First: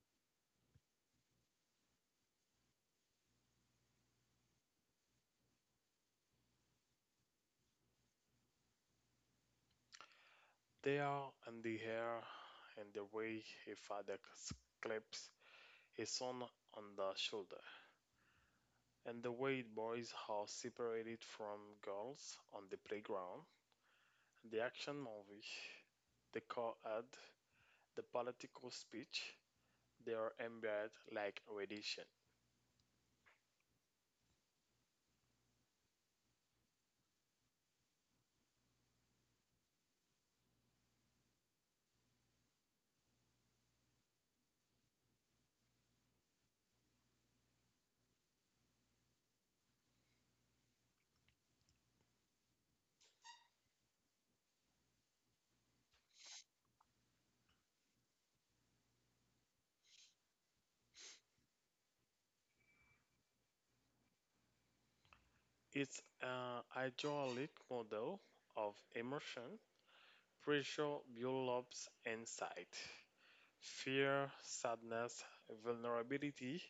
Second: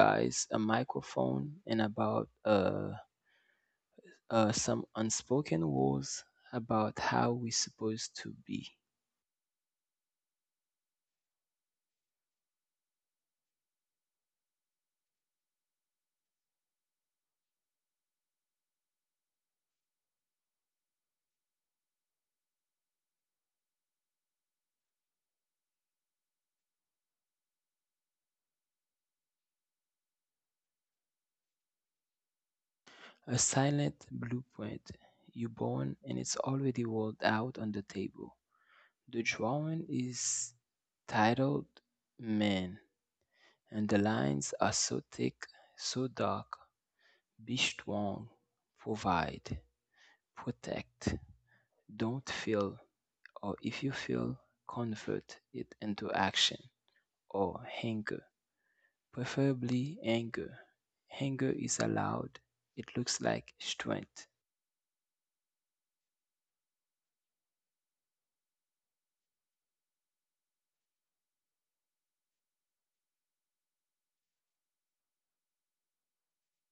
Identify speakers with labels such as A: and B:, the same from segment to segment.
A: guys, a microphone, and about some unspoken rules about how we're supposed to be.
B: They are in the hair and the way a claps his son on the shoulder, and the way boys are separated from girls on the playground, the action movie, the car ad, the political speech, they are embedded like radiation.
A: A silent blueprint. You're born and it's already rolled out on the table. The drawing is titled Man, and the lines are so thick, so dark. Be strong, provide, protect, don't feel, or if you feel, convert it into action or anger, preferably anger. Anger is allowed, it looks like strength.
B: It's an hydraulic model of emotion, pressure, build-ups, and sight. Fear, sadness, vulnerability,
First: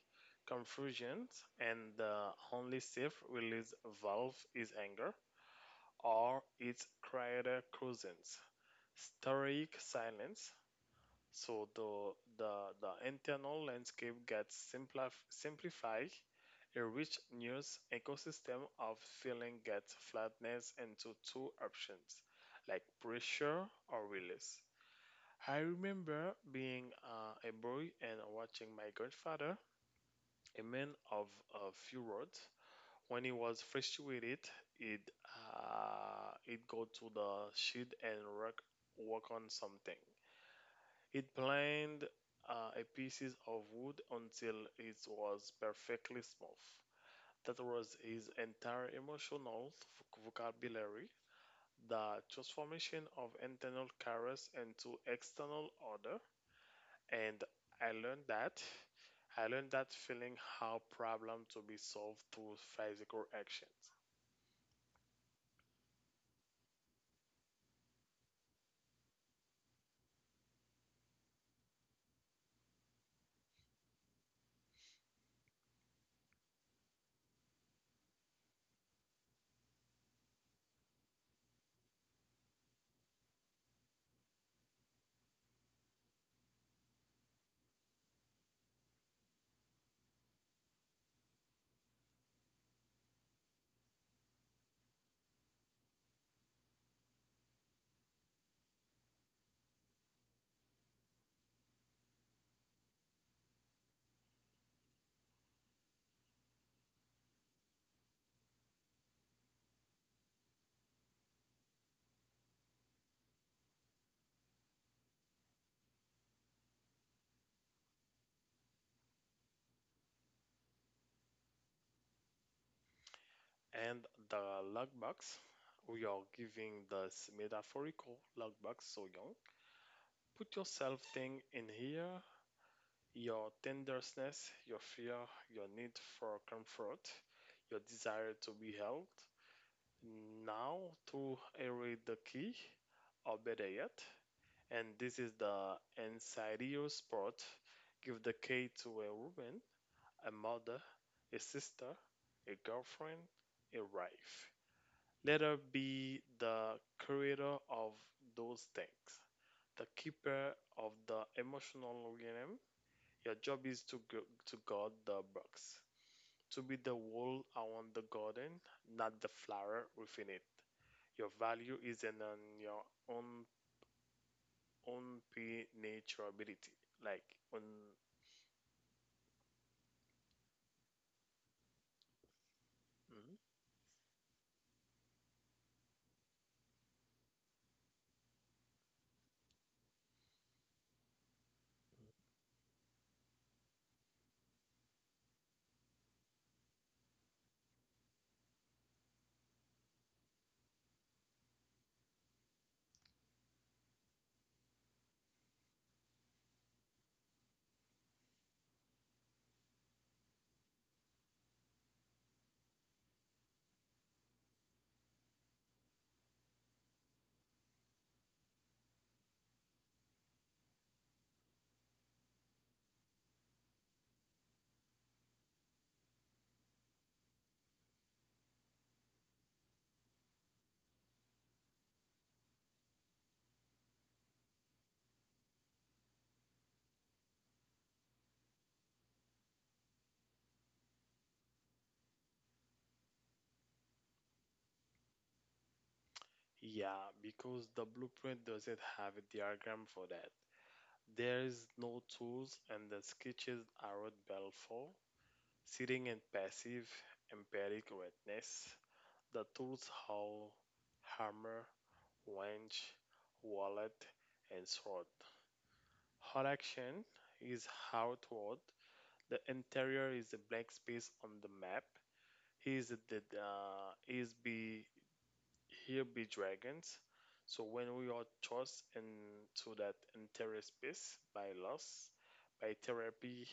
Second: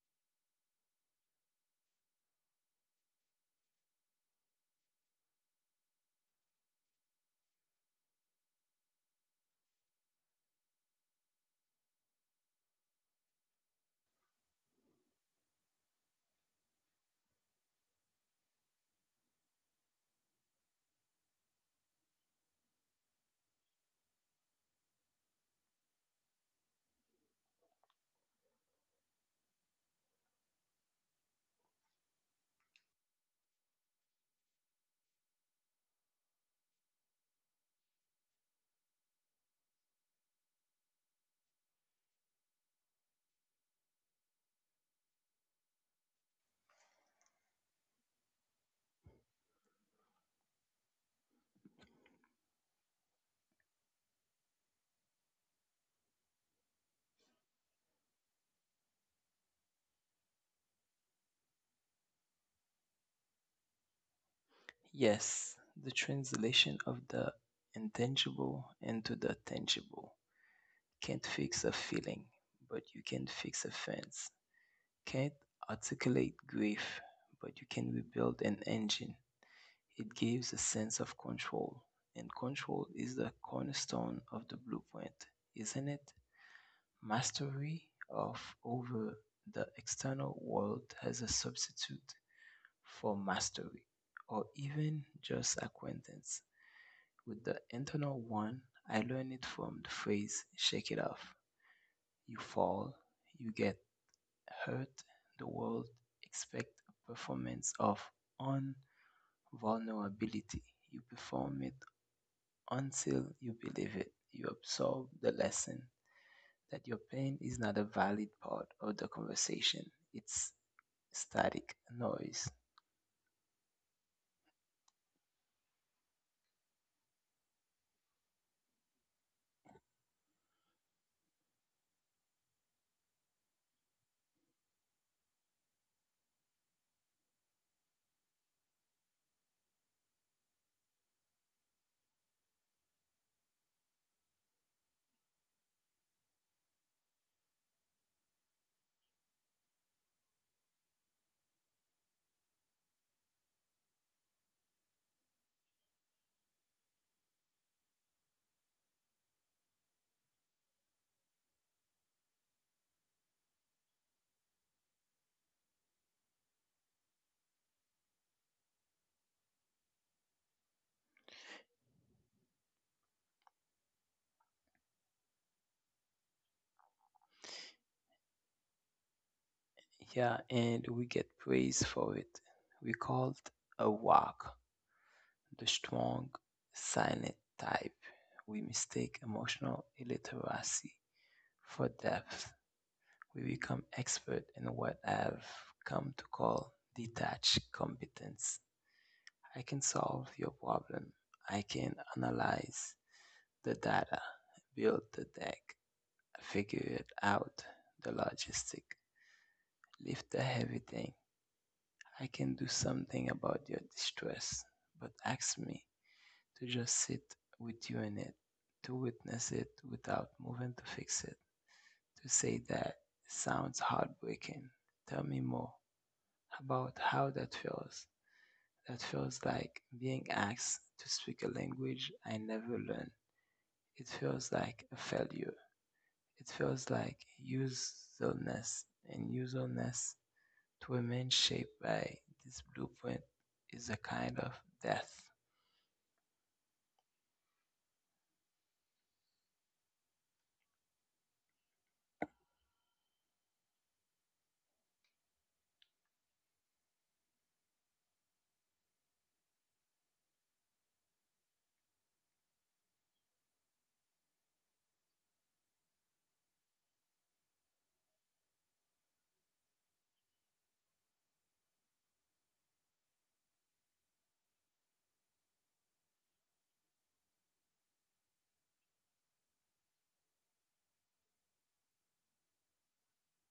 B: confusion, and the only safe release valve is anger or its quieter cousins, stoic silence. So the, the, the internal landscape gets simplified a rich news ecosystem of feeling gets flatness into two options, like pressure or release. I remember being a boy and watching my grandfather, a man of a few words. When he was frustrated, he'd, he'd go to the shed and work, work on something. He'd planned a pieces of wood until it was perfectly smooth. That was his entire emotional vocabulary. The transformation of internal chaos into external order, and I learned that. I learned that feeling how problem to be solved through physical actions.
A: Yes, the translation of the intangible into the tangible. Can't fix a feeling, but you can fix a fence. Can't articulate grief, but you can rebuild an engine. It gives a sense of control, and control is the cornerstone of the blueprint, isn't it? Mastery of over the external world as a substitute for mastery, or even just acquaintance with the internal one. I learned it from the phrase shake it off. You fall, you get hurt, the world expects a performance of unvulnerability. You perform it until you believe it, you absorb the lesson that your pain is not a valid part of the conversation. It's static noise.
B: And the lockbox, we are giving this metaphorical lockbox so young. Put yourself thing in here, your tenderness, your fear, your need for comfort, your desire to be held. Now to erase the key, or better yet, and this is the Ensario sport. Give the key to a woman, a mother, a sister, a girlfriend, a wife. Let her be the creator of those things, the keeper of the emotional realm. Your job is to guard the box, to be the wall around the garden, not the flower within it. Your value isn't on your own on prenaturability, like on.
A: Yeah, and we get praise for it. We
B: Mhm.
A: called a walk the strong, silent type. We mistake emotional illiteracy for depth. We become expert in what I've come to call detached competence. I can solve your problem. I can analyze the data, build the deck, figure it out, the logistic, lift the heavy thing. I can do something about your distress, but ask me to just sit with you in it, to witness it without moving to fix it. To say that sounds heartbreaking. Tell me more about how that feels. That feels like being asked to speak a language I never learned. It feels like a failure. It feels like usefulness and usefulness to a man shaped by this blueprint is a kind of death.
B: Yeah, because the blueprint doesn't have a diagram for that. There is no tools, and the sketches are what Bell for. Sitting in passive, empiric witness. The tools how hammer, wrench, wallet, and sword. Hot action is outward. The interior is a blank space on the map. He is the is be here be dragons. So when we are thrust into that interior space by loss, by therapy,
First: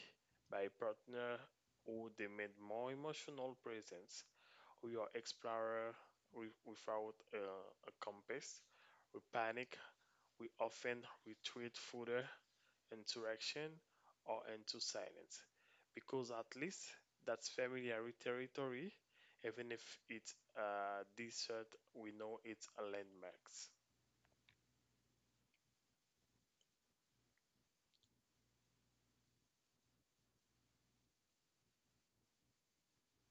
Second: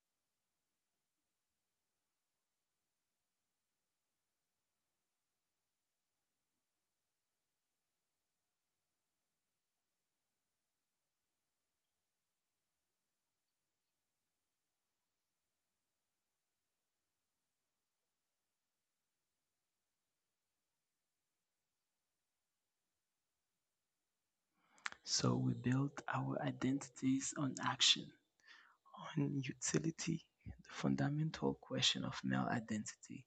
B: by partner who demand more emotional presence, we are explorer without a compass. We panic. We often retreat further interaction, or into silence. Because at least that's familiar territory, even if it's desert, we know it's a landmarks.
A: So we build our identities on action. On utility, the fundamental question of male identity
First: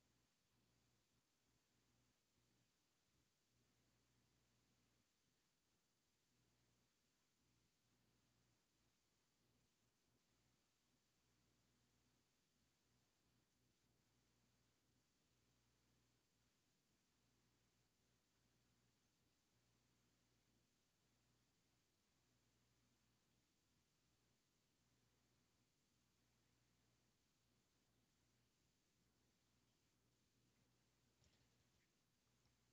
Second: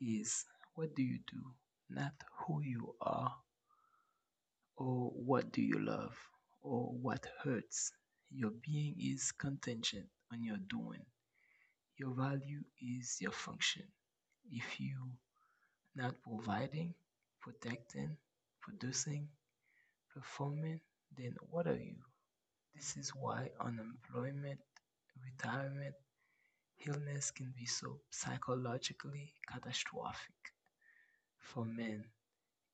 A: is, what do you do? Not who you are, or what do you love, or what hurts. Your being is contingent on your doing. Your value is your function. If you not providing, protecting, producing, performing, then what are you? This is why unemployment, retirement, illness can be so psychologically catastrophic. For men,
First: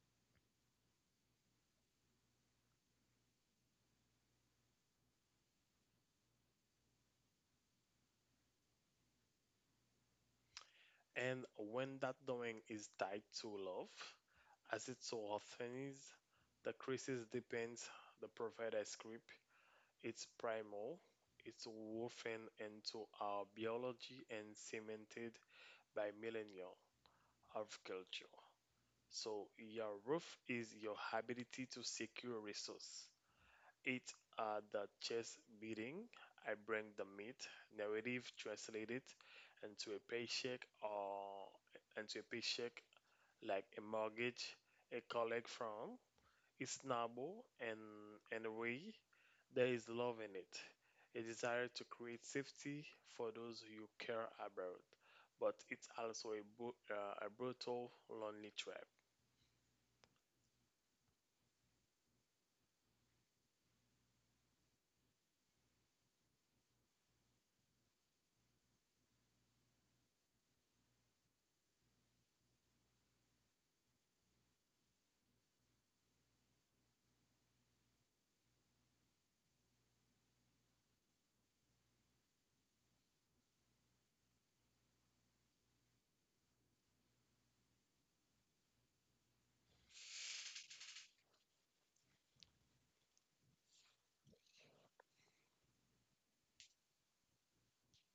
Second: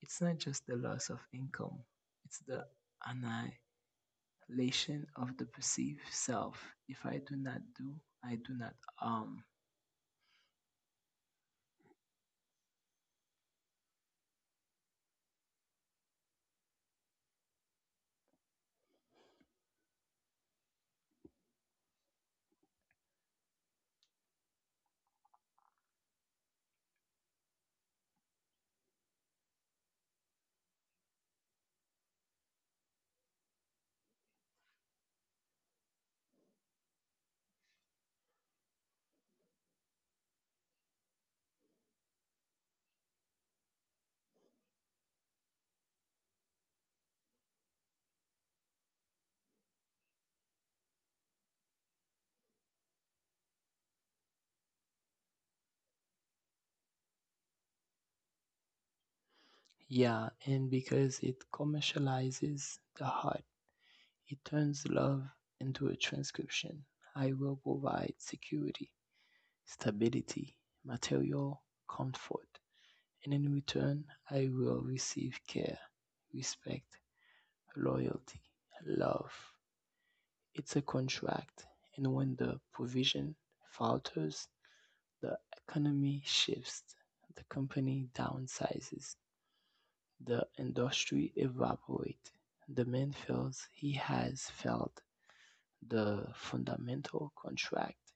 A: it's not just the loss of income, it's the annihilation of the perceived self. If I do not do, I do not harm.
B: And when that domain is tied to love, as it so often is, the crisis depends the provider script. It's primal, it's woven into our biology and cemented by millennia of culture. So your roof is your ability to secure resource. It are the chest beating. I bring the meat narrative, translate it into a paycheck or into a paycheck like a mortgage, a collect from. It's noble and a way there is love in it. A desire to create safety for those you care about, but it's also a brutal, lonely trap.
A: Yeah, and because it commercializes the heart, it turns love into a transcription. I will provide security, stability, material comfort, and in return, I will receive care, respect, loyalty, love. It's a contract, and when the provision falters, the economy shifts, the company downsizes, the industry evaporate. The man feels he has failed the fundamental contract.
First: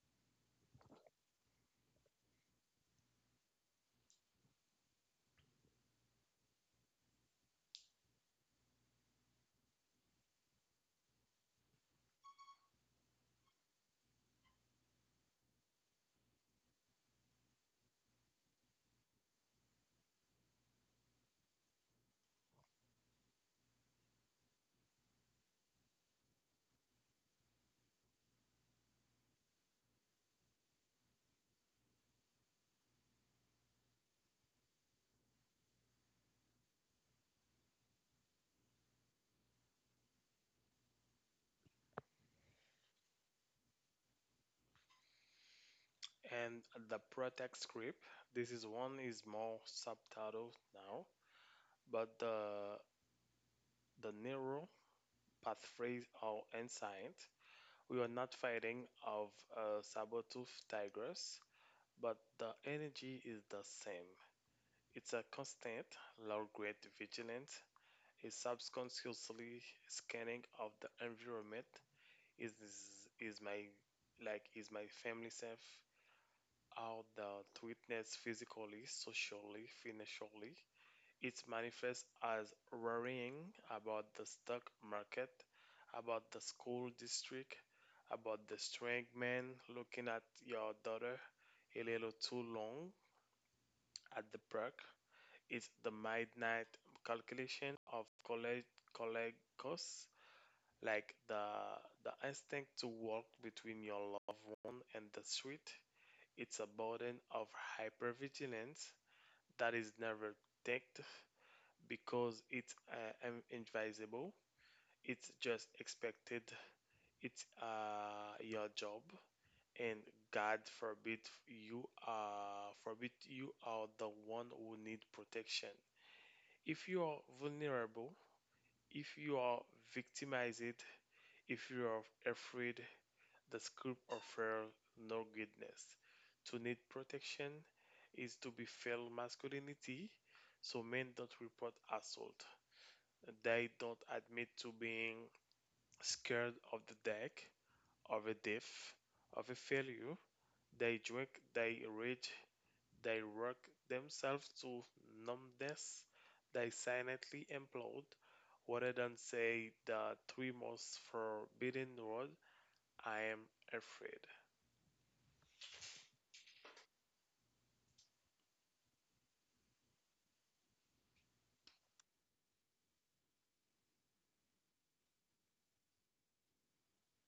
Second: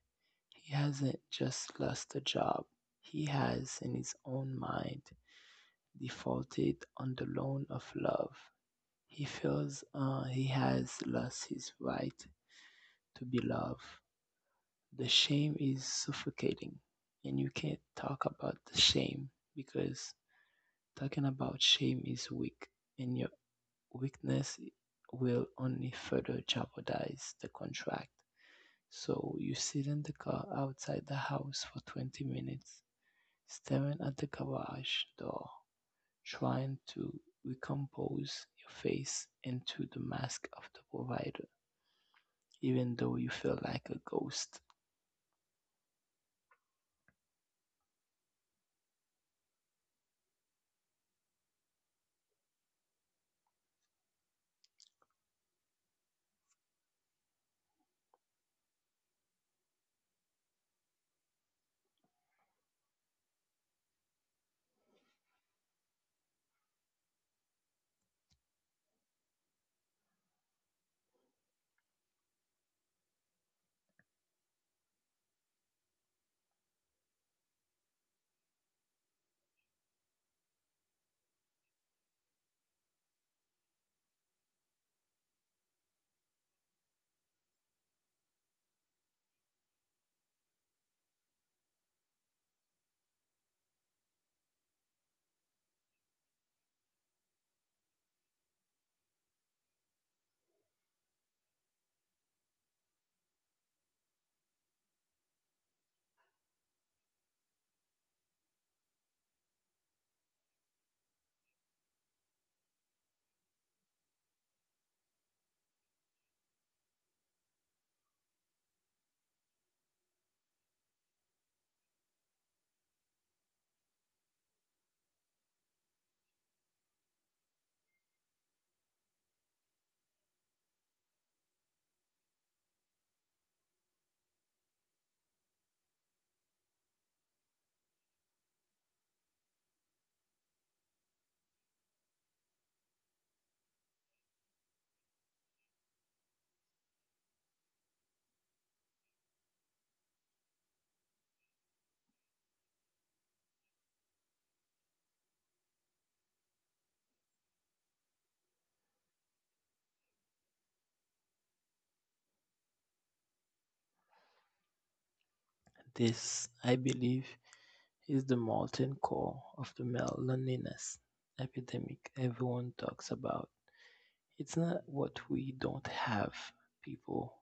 A: He hasn't just lost a job. He has, in his own mind, defaulted on the loan of love. He feels he has lost his right to be loved. The shame is suffocating, and you can't talk about the shame because talking about shame is weak, and weakness will only further jeopardize the contract. So you sit in the car outside the house for 20 minutes, staring at the garage door, trying to recompose your face into the mask of the provider, even though you feel like a ghost.
B: And the protect script, this is one is more subtitled now, but the narrow path phrase or ensign, we are not fighting of saber-tooth tigers, but the energy is the same. It's a constant low-grade vigilance, a subconsciously scanning of the environment. Is is is my like is my family safe? Out the witness physically, socially, financially. It manifests as worrying about the stock market, about the school district, about the strange man looking at your daughter a little too long at the park. It's the midnight calculation of college colleague costs, like the instinct to walk between your loved one and the street. It's a burden of hypervigilance that is never ticked because it's invisible. It's just expected. It's your job, and God forbid you are the one who need protection. If you are vulnerable, if you are victimized, if you are afraid, the script offers no goodness. To need protection is to be failed masculinity, so men don't report assault. They don't admit to being scared of the deck, of a diff, of a failure. They drink, they rage, they work themselves to numbness. They silently implode rather than say the three most forbidden words: I am afraid.
A: This, I believe, is the molten core of the male loneliness epidemic everyone talks about. It's not what we don't have, people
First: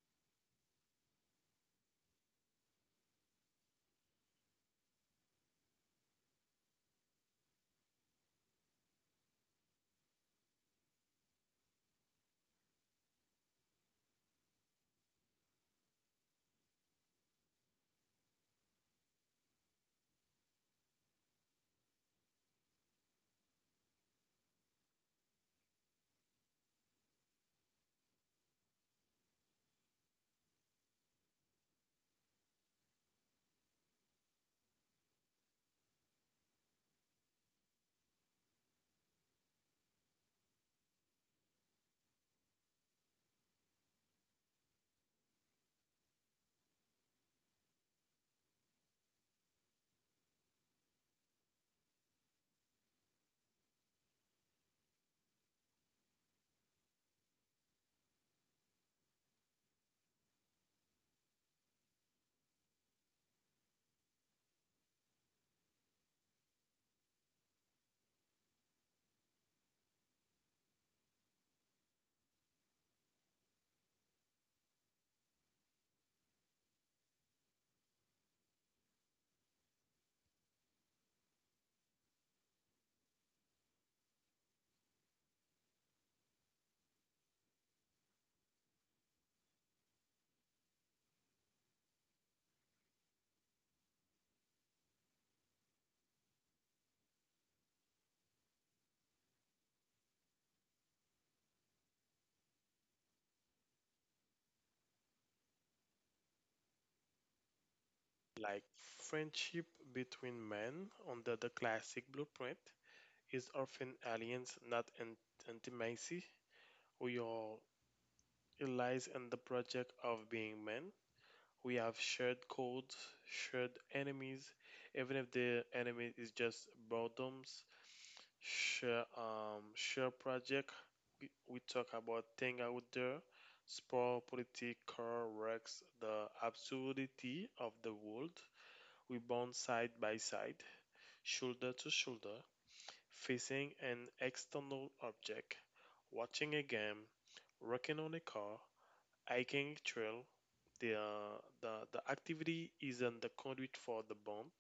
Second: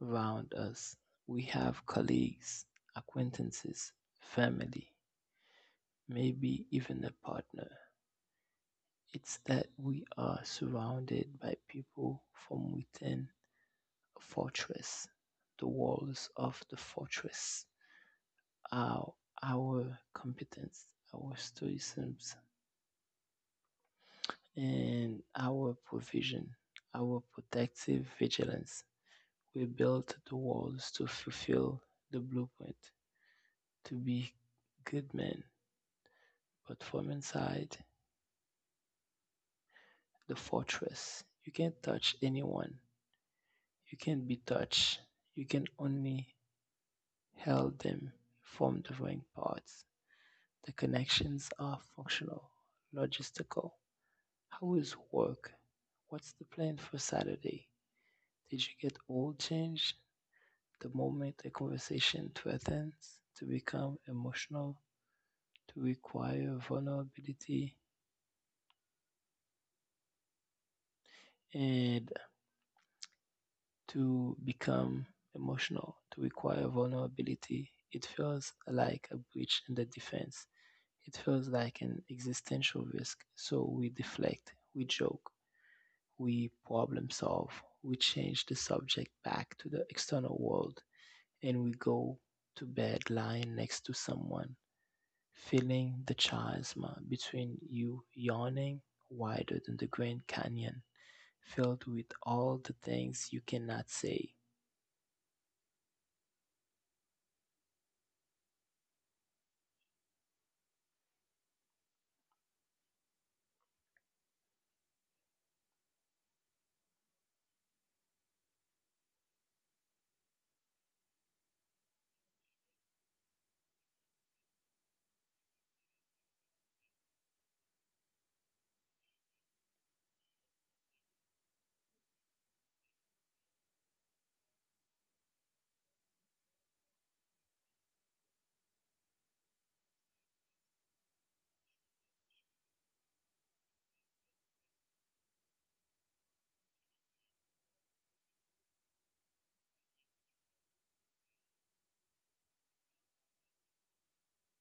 A: round us. We have colleagues, acquaintances, family, maybe even a partner. It's that we are surrounded by people from within a fortress. The walls of the fortress are our competence, our stoicism, and our provision, our protective vigilance. We built the walls to fulfill the blueprint, to be good men, but from inside the fortress, you can't touch anyone. You can't be touched. You can only help them from the ring parts. The connections are functional, logistical. How is work? What's the plan for Saturday? Did you get all change the moment a conversation threatens to become emotional, to require vulnerability and to become emotional, to require vulnerability. It feels like a breach in the defense. It feels like an existential risk. So we deflect, we joke, we problem solve, we change the subject back to the external world, and we go to bed lying next to someone, feeling the chiasma between you yawning wider than the Grand Canyon, filled with all the things you cannot say
B: Like friendship between men under the classic blueprint is often aliens, not intimacy. We are It lies in the project of being men. We have shared codes, shared enemies, even if the enemy is just boredoms. Share project. We talk about thing out there, sport, political wrecks, the absurdity of the world. We bond side by side, shoulder to shoulder, facing an external object, watching a game, working on a car, hiking a trail. The activity isn't the conduit for the bond,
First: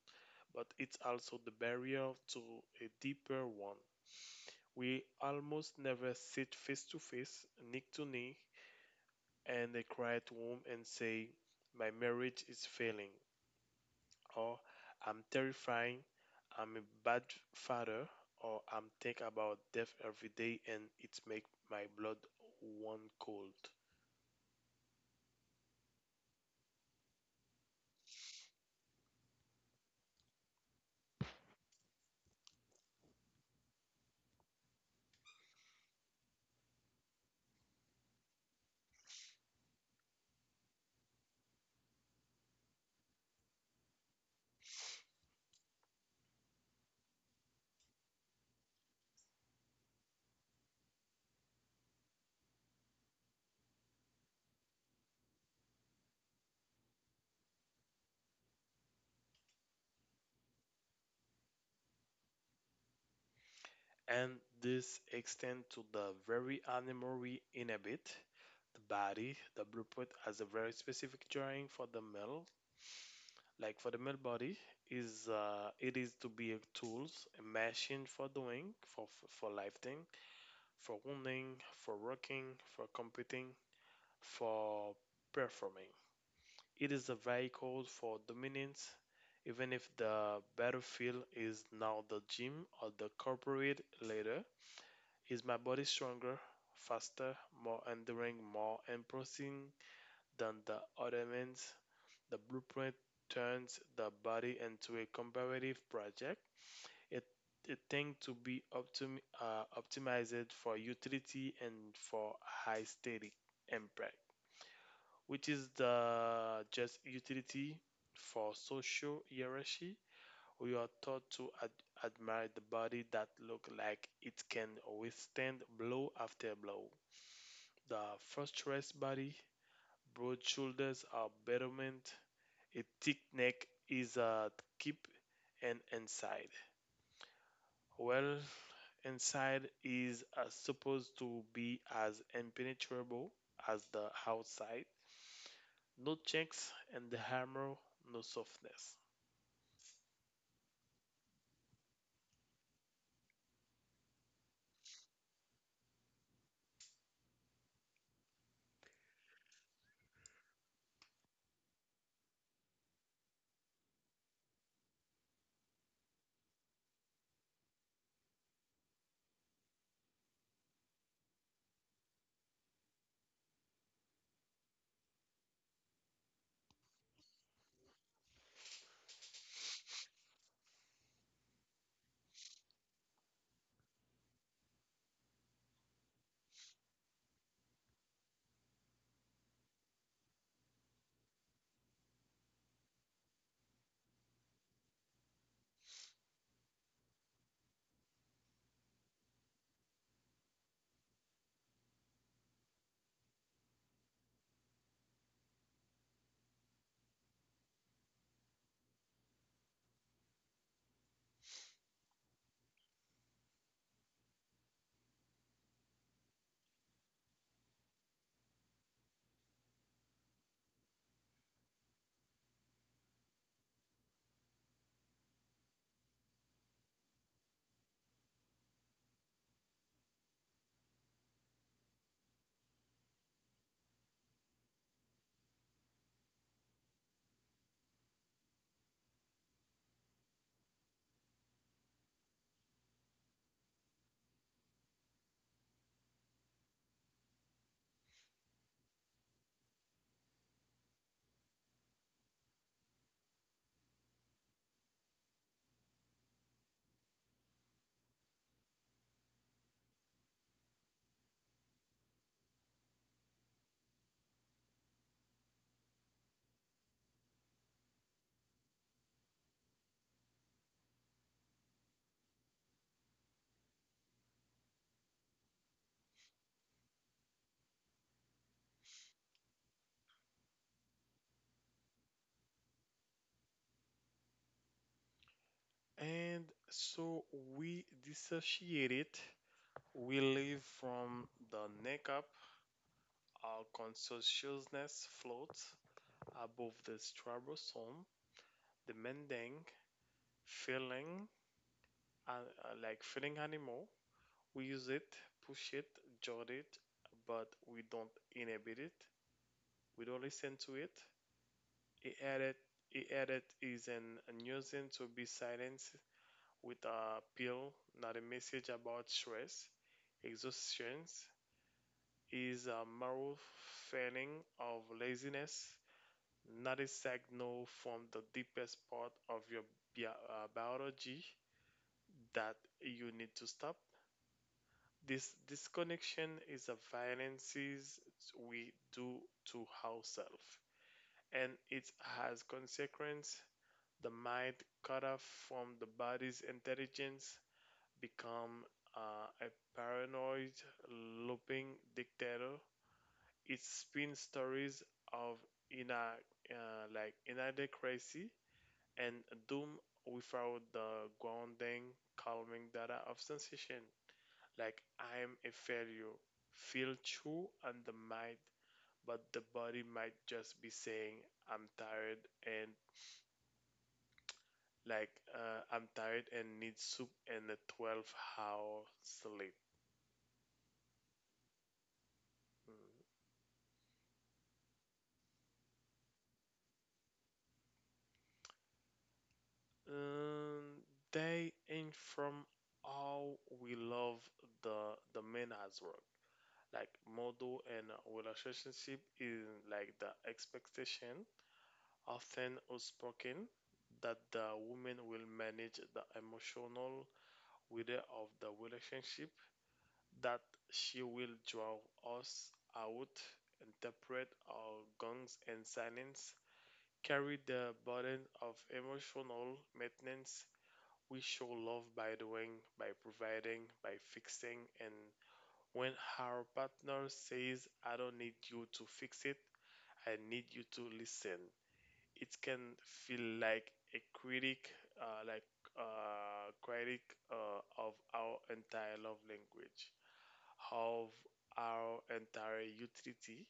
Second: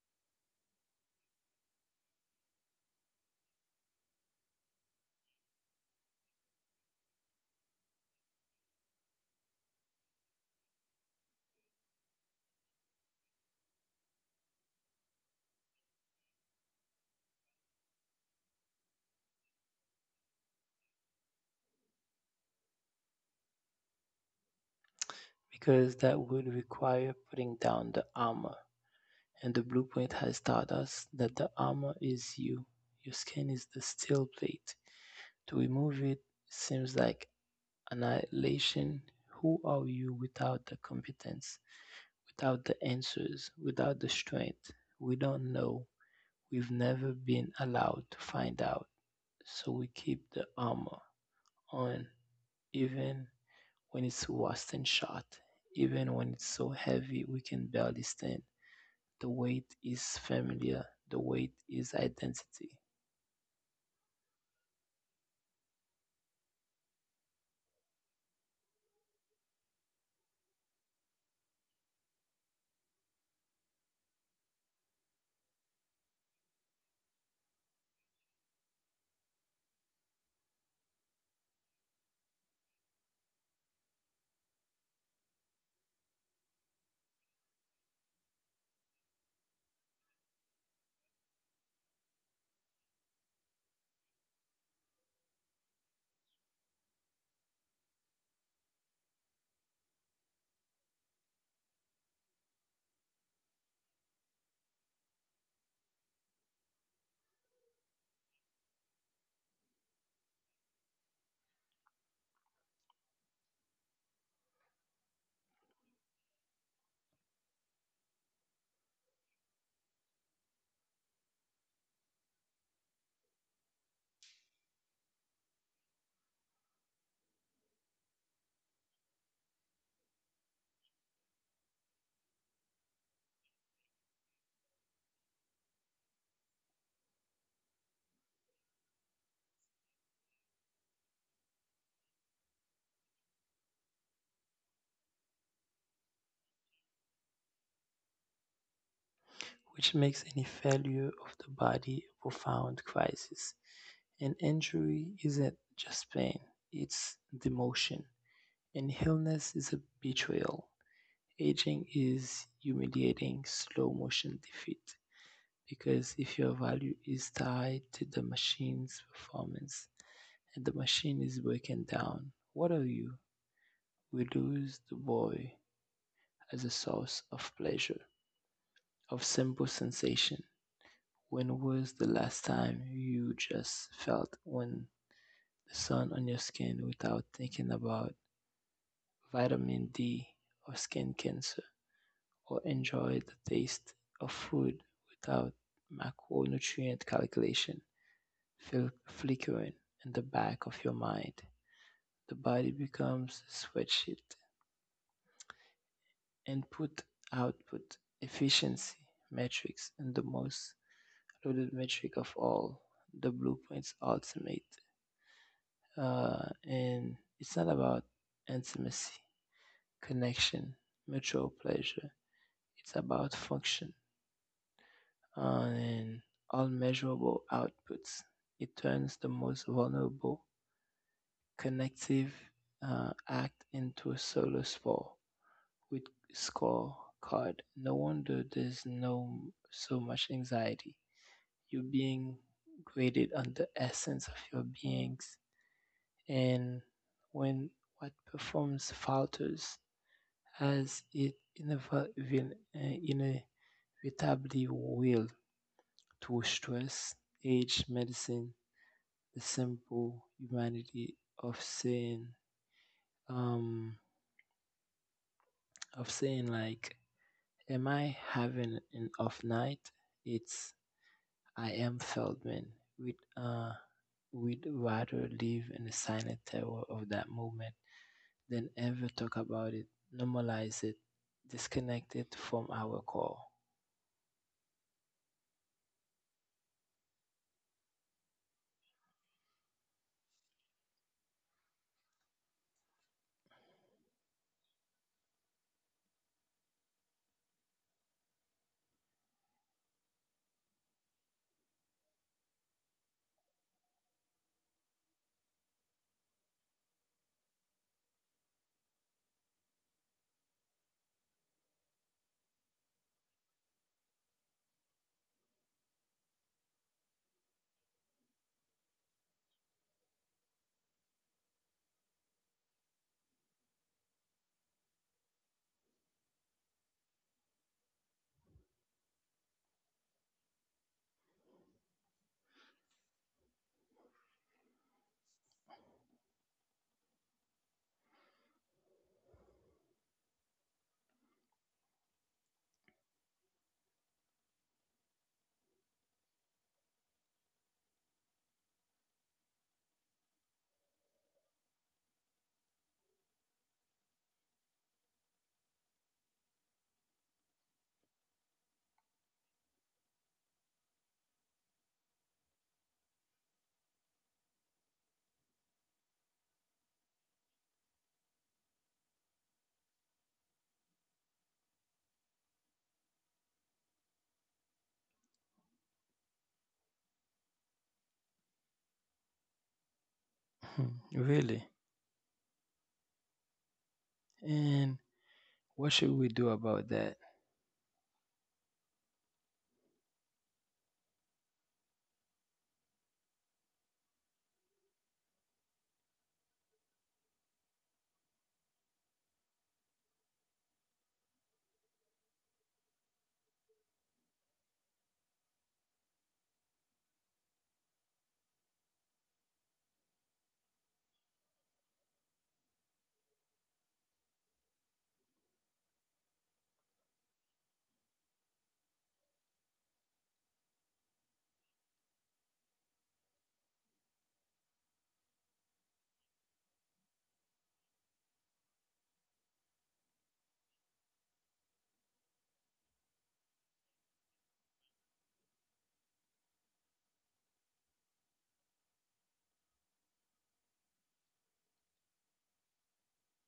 B: but it's also the barrier to a deeper one. We almost never sit face to face, knee to knee, in a quiet room and say, my marriage is failing, or I'm terrifying, I'm a bad father, or I'm think about death every day and it make my blood one cold.
A: because that would require putting down the armor, and the blueprint has taught us that the armor is you. Your skin is the steel plate. To remove it seems like annihilation. Who are you without the competence, without the answers, without the strength? We don't know. We've never been allowed to find out, so we keep the armor on, even when it's washed and shot. Even when it's so heavy, we can barely stand. The weight is familiar, the weight is identity,
B: And this extends to the very animal we inhabit, the body. The blueprint has a very specific drawing for the male, like for the male body, is it is to be a tools, a machine for doing, for lifting, for wounding, for working, for competing, for performing. It is a vehicle for dominance. Even if the battlefield is now the gym or the corporate ladder, is my body stronger, faster, more enduring, more imposing than the ornaments? The blueprint turns the body into a comparative project. It it tends to be optimized for utility and for high static impact, which is the just utility for social hierarchy. We are taught to admire the body that look like it can withstand blow after blow. The first frustrous body, broad shoulders are betterment, a thick neck is a keep, and inside. Well, inside is supposed to be as impenetrable as the outside. No chinks in the armor, no softness.
A: which makes any failure of the body a profound crisis. An injury isn't just pain, it's demotion. An illness is a betrayal. Aging is humiliating, slow motion defeat. Because if your value is tied to the machine's performance and the machine is broken down, what are you? We lose the boy as a source of pleasure, of simple sensation. When was the last time you just felt when the sun on your skin without thinking about vitamin D or skin cancer, or enjoyed the taste of food without macronutrient calculation? Feel flickering in the back of your mind. The body becomes a spreadsheet, input, output, efficiency, metrics, and the most loaded metric of all, the blueprint's ultimate. And it's not about intimacy, connection, mutual pleasure. It's about function and all measurable outputs. It turns the most vulnerable connective act into a solo spore with score card. No wonder there's no so much anxiety. You're being graded on the essence of your beings, and when what performs falters, as it inevit- inevitably will to stress, age, medicine, the simple humanity of saying, um, like, am I having an off night? It's I am Feldman. We'd, uh, we'd rather live in the silent terror of that moment than ever talk about it, normalize it, disconnect it from our core.
B: And so we dissociate it. We live from the neck up. Our consciousness floats above the stratosphere demanding feeling, uh, like feeling animal. We use it, push it, judge it, but we don't inhibit it. We don't listen to it. It added, it added is an unusing to be silenced with a pill, not a message about stress. Exhaustion is a moral failing of laziness, not a signal from the deepest part of your biology that you need to stop. This disconnection is a violences we do to ourselves, and it has consequence. The mind cut off from the body's intelligence become a paranoid looping dictator. It spins stories of ina inadequacy and doom without the grounding calming data of sensation. Like I am a failure. Feel true on the mind, but the body might just be saying I'm tired and I'm tired and need soup and a 12-hour sleep.
A: Hmm, really?
B: Mm.
A: And what should we do about that?
B: Um, they ain't from how we love the men as well. Like model and relationship is like the expectation often unspoken, that the woman will manage the emotional weather of the relationship, that she will draw us out, interpret our gongs and silence, carry the burden of emotional maintenance. We show love by doing, by providing, by fixing, and when our partner says, I don't need you to fix it, I need you to listen, it can feel like a critic, uh, like critic of our entire love language, of our entire utility.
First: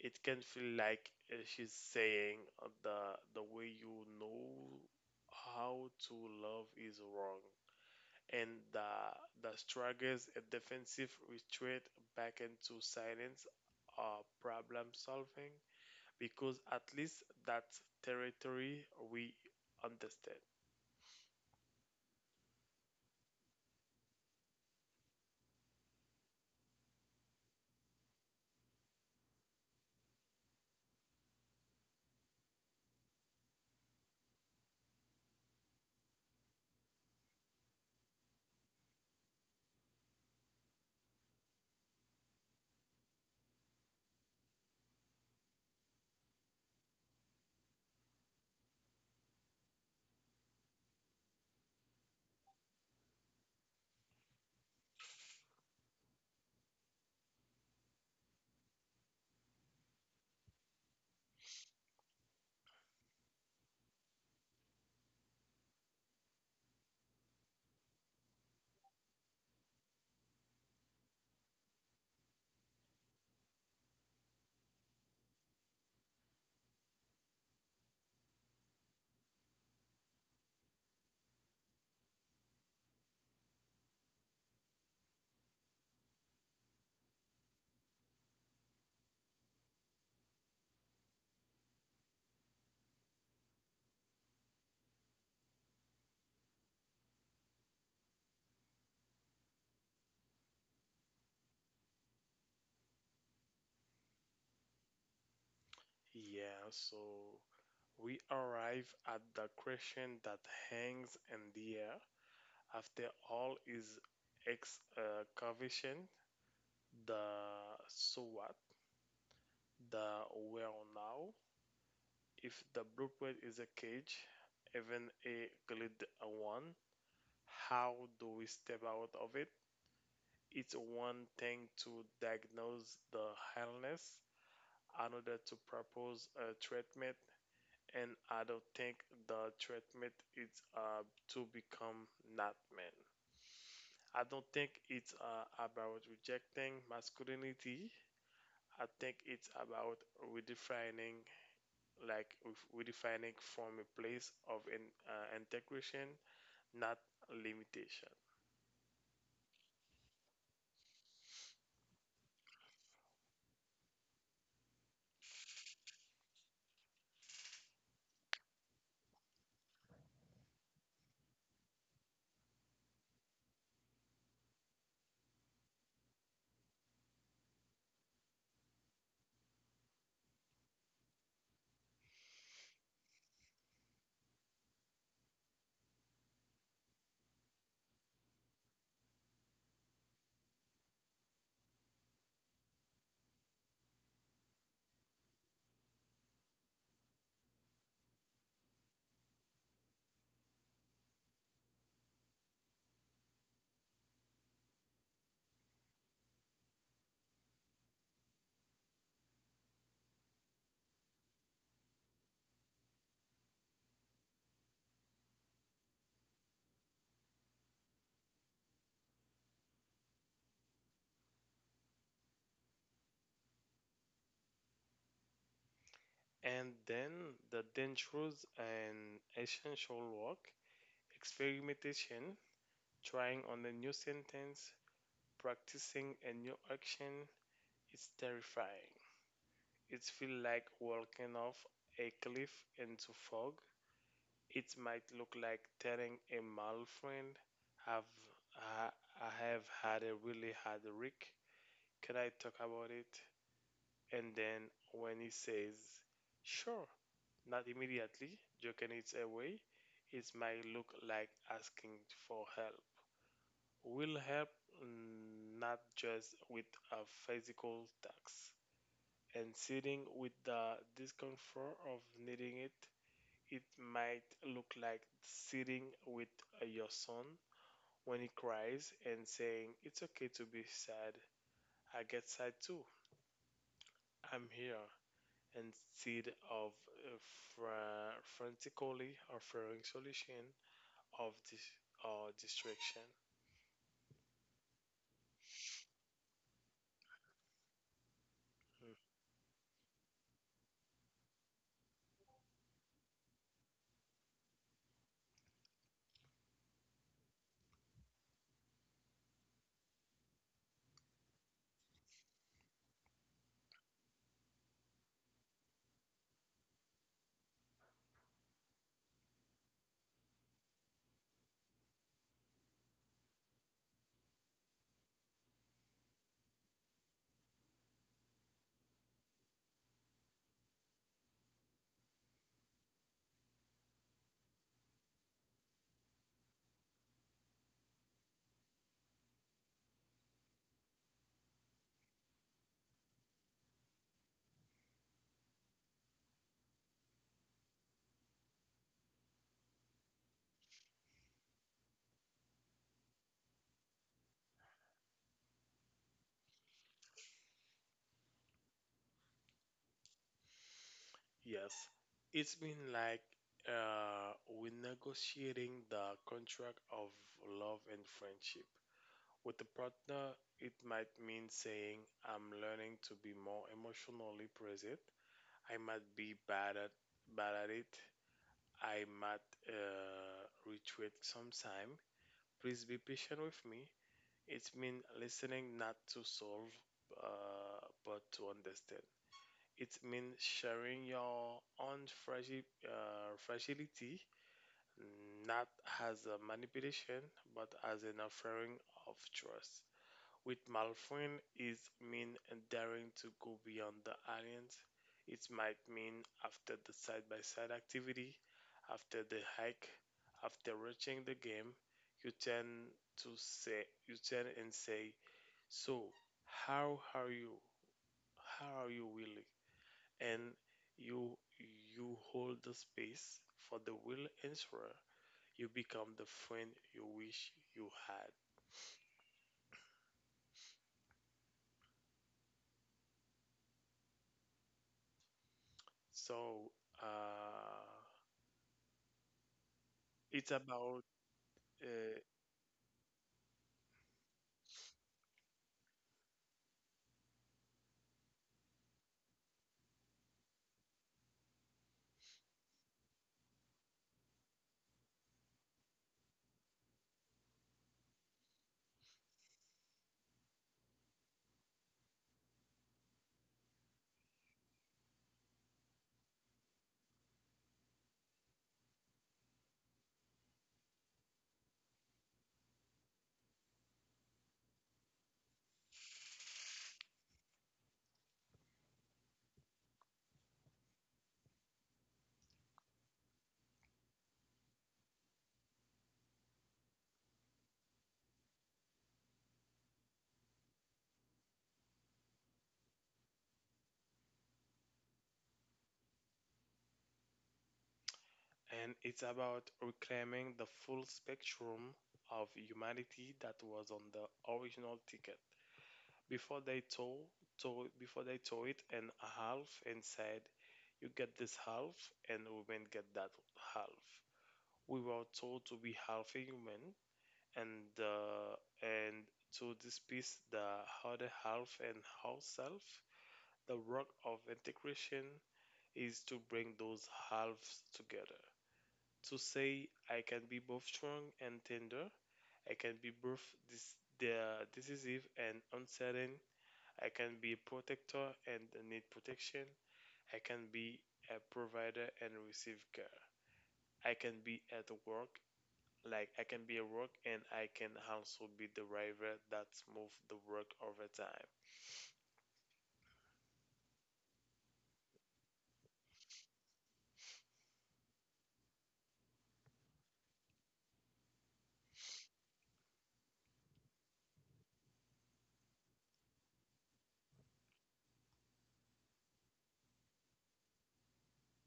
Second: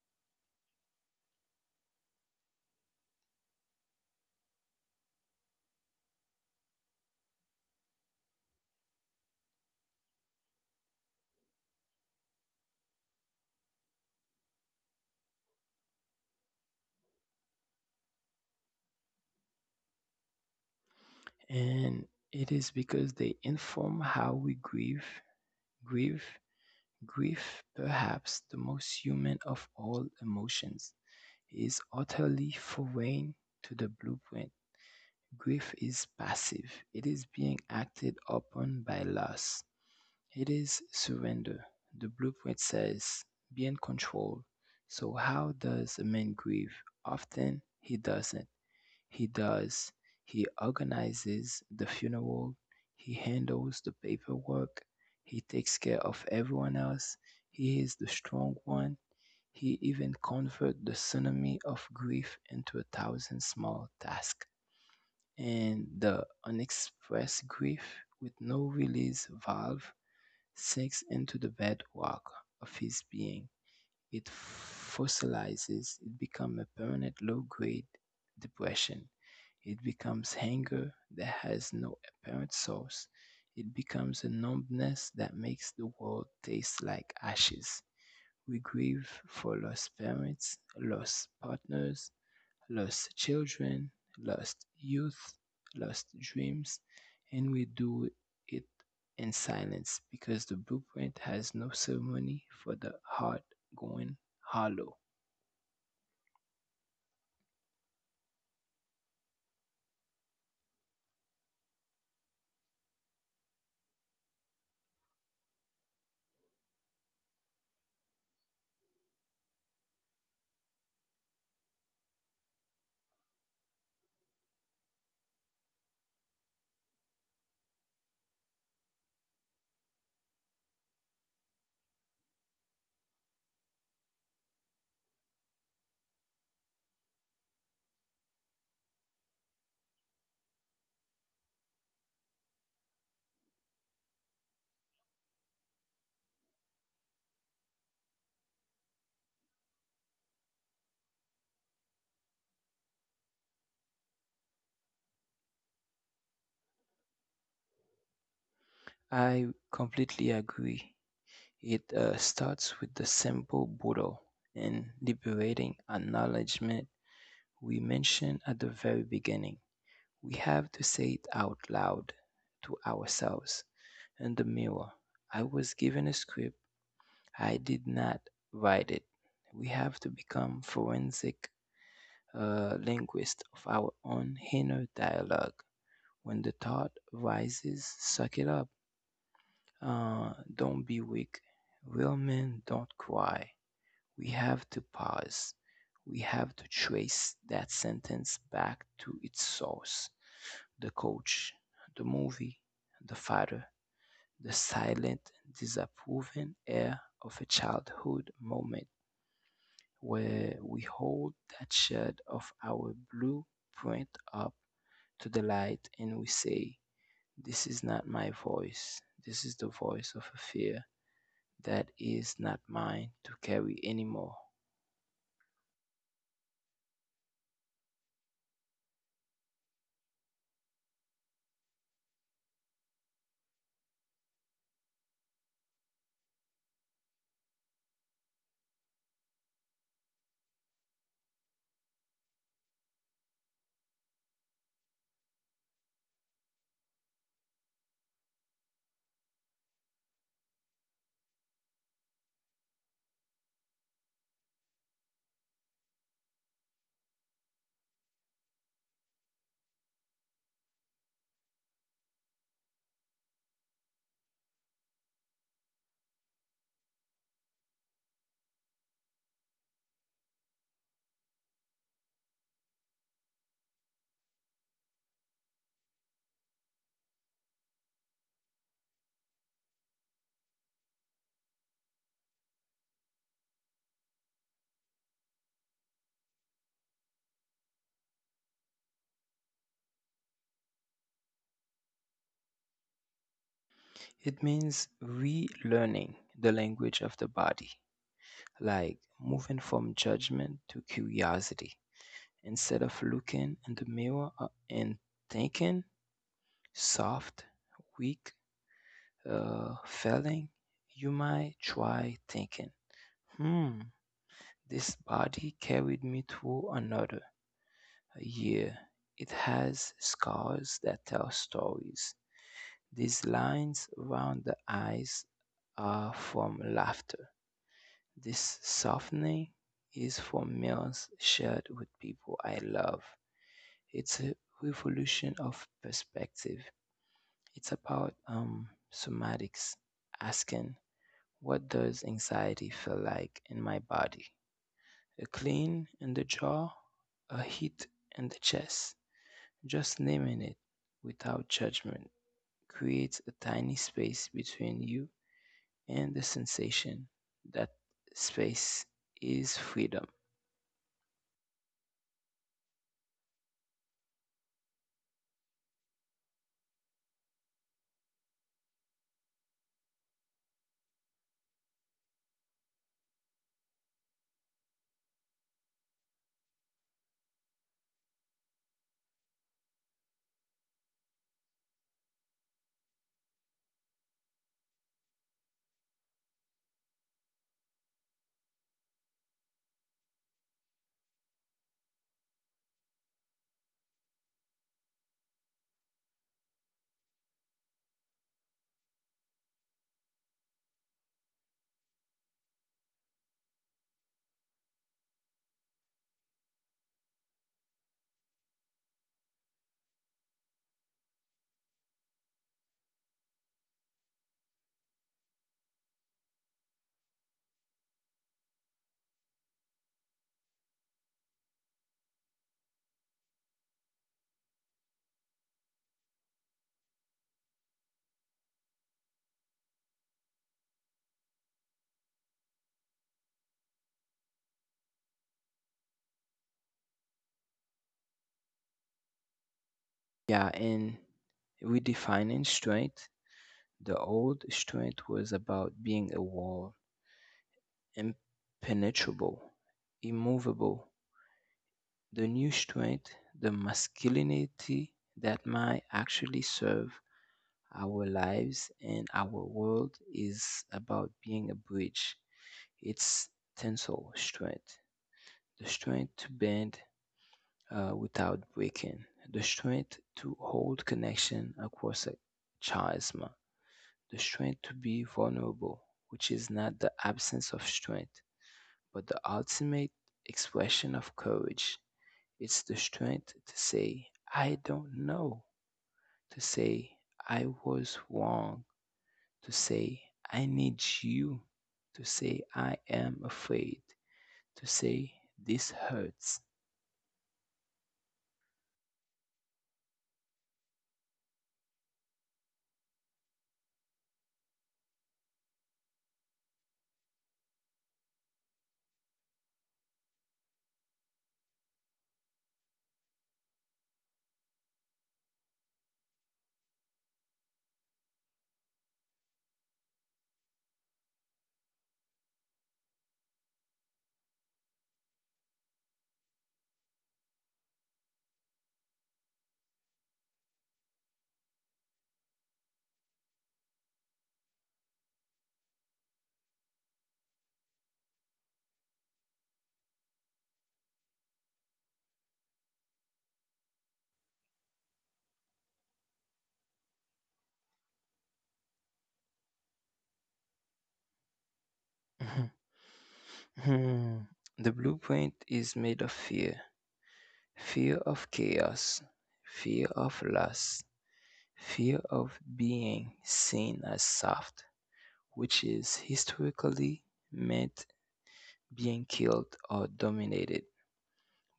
B: It can feel like she's saying the way you know how to love is wrong, and the struggles a defensive retreat back into silence or problem solving because at least that territory we understand.
A: And it is because they inform how we grieve. grieve Grief, perhaps the most human of all emotions, is utterly foreign to the blueprint. Grief is passive, it is being acted upon by loss, it is surrender. The blueprint says, be in control. So, how does a man grieve? Often he doesn't. He does. He organizes the funeral. He handles the paperwork. He takes care of everyone else. He is the strong one. He even converts the tsunami of grief into a thousand small tasks. And the unexpressed grief, with no release valve, sinks into the bedrock of his being. It fossilizes, it becomes a permanent low-grade depression. It becomes hunger that has no apparent source. It becomes a numbness that makes the world taste like ashes. We grieve for lost parents, lost partners, lost children, lost youth, lost dreams, and we do it in silence because the blueprint has no ceremony for the heart going hollow.
B: Yeah, so we arrive at the question that hangs in the air. After all is excavation, the so what, the where now. If the blueprint is a cage, even a glued one, how do we step out of it? It's one thing to diagnose the illness, another to propose a treatment, and I don't think the treatment is uh, to become not man. I don't think it's about rejecting masculinity. I think it's about redefining, like redefining from a place of integration, not limitation.
A: I completely agree. It starts with the simple Buddha and liberating acknowledgement we mentioned at the very beginning. We have to say it out loud to ourselves in the mirror. I was given a script, I did not write it. We have to become forensic linguists of our own inner dialogue. When the thought rises, suck it up. Don't be weak. Real men don't cry. We have to pause. We have to trace that sentence back to its source, the coach, the movie, the father, the silent, disapproving air of a childhood moment. Where we hold that shard of our blueprint up to the light and we say, this is not my voice. This is the voice of a fear that is not mine to carry anymore.
B: And then the dangerous and essential work, experimentation, trying on a new sentence, practicing a new action is terrifying. It feels like walking off a cliff into fog. It might look like telling a male friend, "Have I, I have had a really hard week. Can I talk about it?" And then when he says, "Sure," not immediately, joking it away, it might look like asking for help. Will help, not just with a physical tax and sitting with the discomfort of needing it. It might look like sitting with your son when he cries and saying, it's okay to be sad, I get sad too, I'm here, instead of uh, frantically offering solution of this or distraction.
A: It means relearning the language of the body, like moving from judgment to curiosity. Instead of looking in the mirror and thinking, soft, weak, failing, you might try thinking, hmm, this body carried me through another year. It has scars that tell stories. These lines around the eyes are from laughter. This softening is from meals shared with people I love. It's a revolution of perspective. It's about somatics, asking, what does anxiety feel like in my body? A clean in the jaw, a hit in the chest. Just naming it without judgment creates a tiny space between you and the sensation. That space is freedom.
B: Yes, it's been like we're negotiating the contract of love and friendship. With a partner, it might mean saying, I'm learning to be more emotionally present. I might be bad at it. I might retreat sometime. Please be patient with me. It's mean listening not to solve, but to understand. It means sharing your own fragility, not as a manipulation, but as an offering of trust. With Malfrin, it means daring to go beyond the alliance. It might mean after the side-by-side activity, after the hike, after reaching the game, you turn you turn and say, so, how are you? How are you really? And you you hold the space for the real answer. You become the friend you wish you had. So uh,
A: Yeah,
B: it's
A: and
B: about uh,
A: redefining strength. The old strength was about being a wall, impenetrable, immovable, the new strength, the masculinity that might actually serve our lives and our world is about being a bridge. It's tensile strength, the strength to bend without breaking, the strength to hold connection across a chasm, the strength to be vulnerable, which is not the absence of strength, but the ultimate expression of courage. It's the strength to say, I don't know, to say, I was wrong, to say, I need you, to say, I am afraid, to say, this hurts.
B: and it's about reclaiming the full spectrum of humanity that was on the original ticket before they tore it in half and said, "You get this half, and women get that half." We were told to be half a human, and uh, and to this piece the other half and whole self, the work of integration is to bring those halves together, to say I can be both strong and tender, I can be both this the decisive and uncertain, I can be a protector and need protection, I can be a provider and receive care, I can be at work like I can be a rock, and I can also be the driver that move the work over time.
A: The blueprint is made of fear, fear of chaos, fear of loss, fear of being seen as soft, which is historically meant being killed or dominated.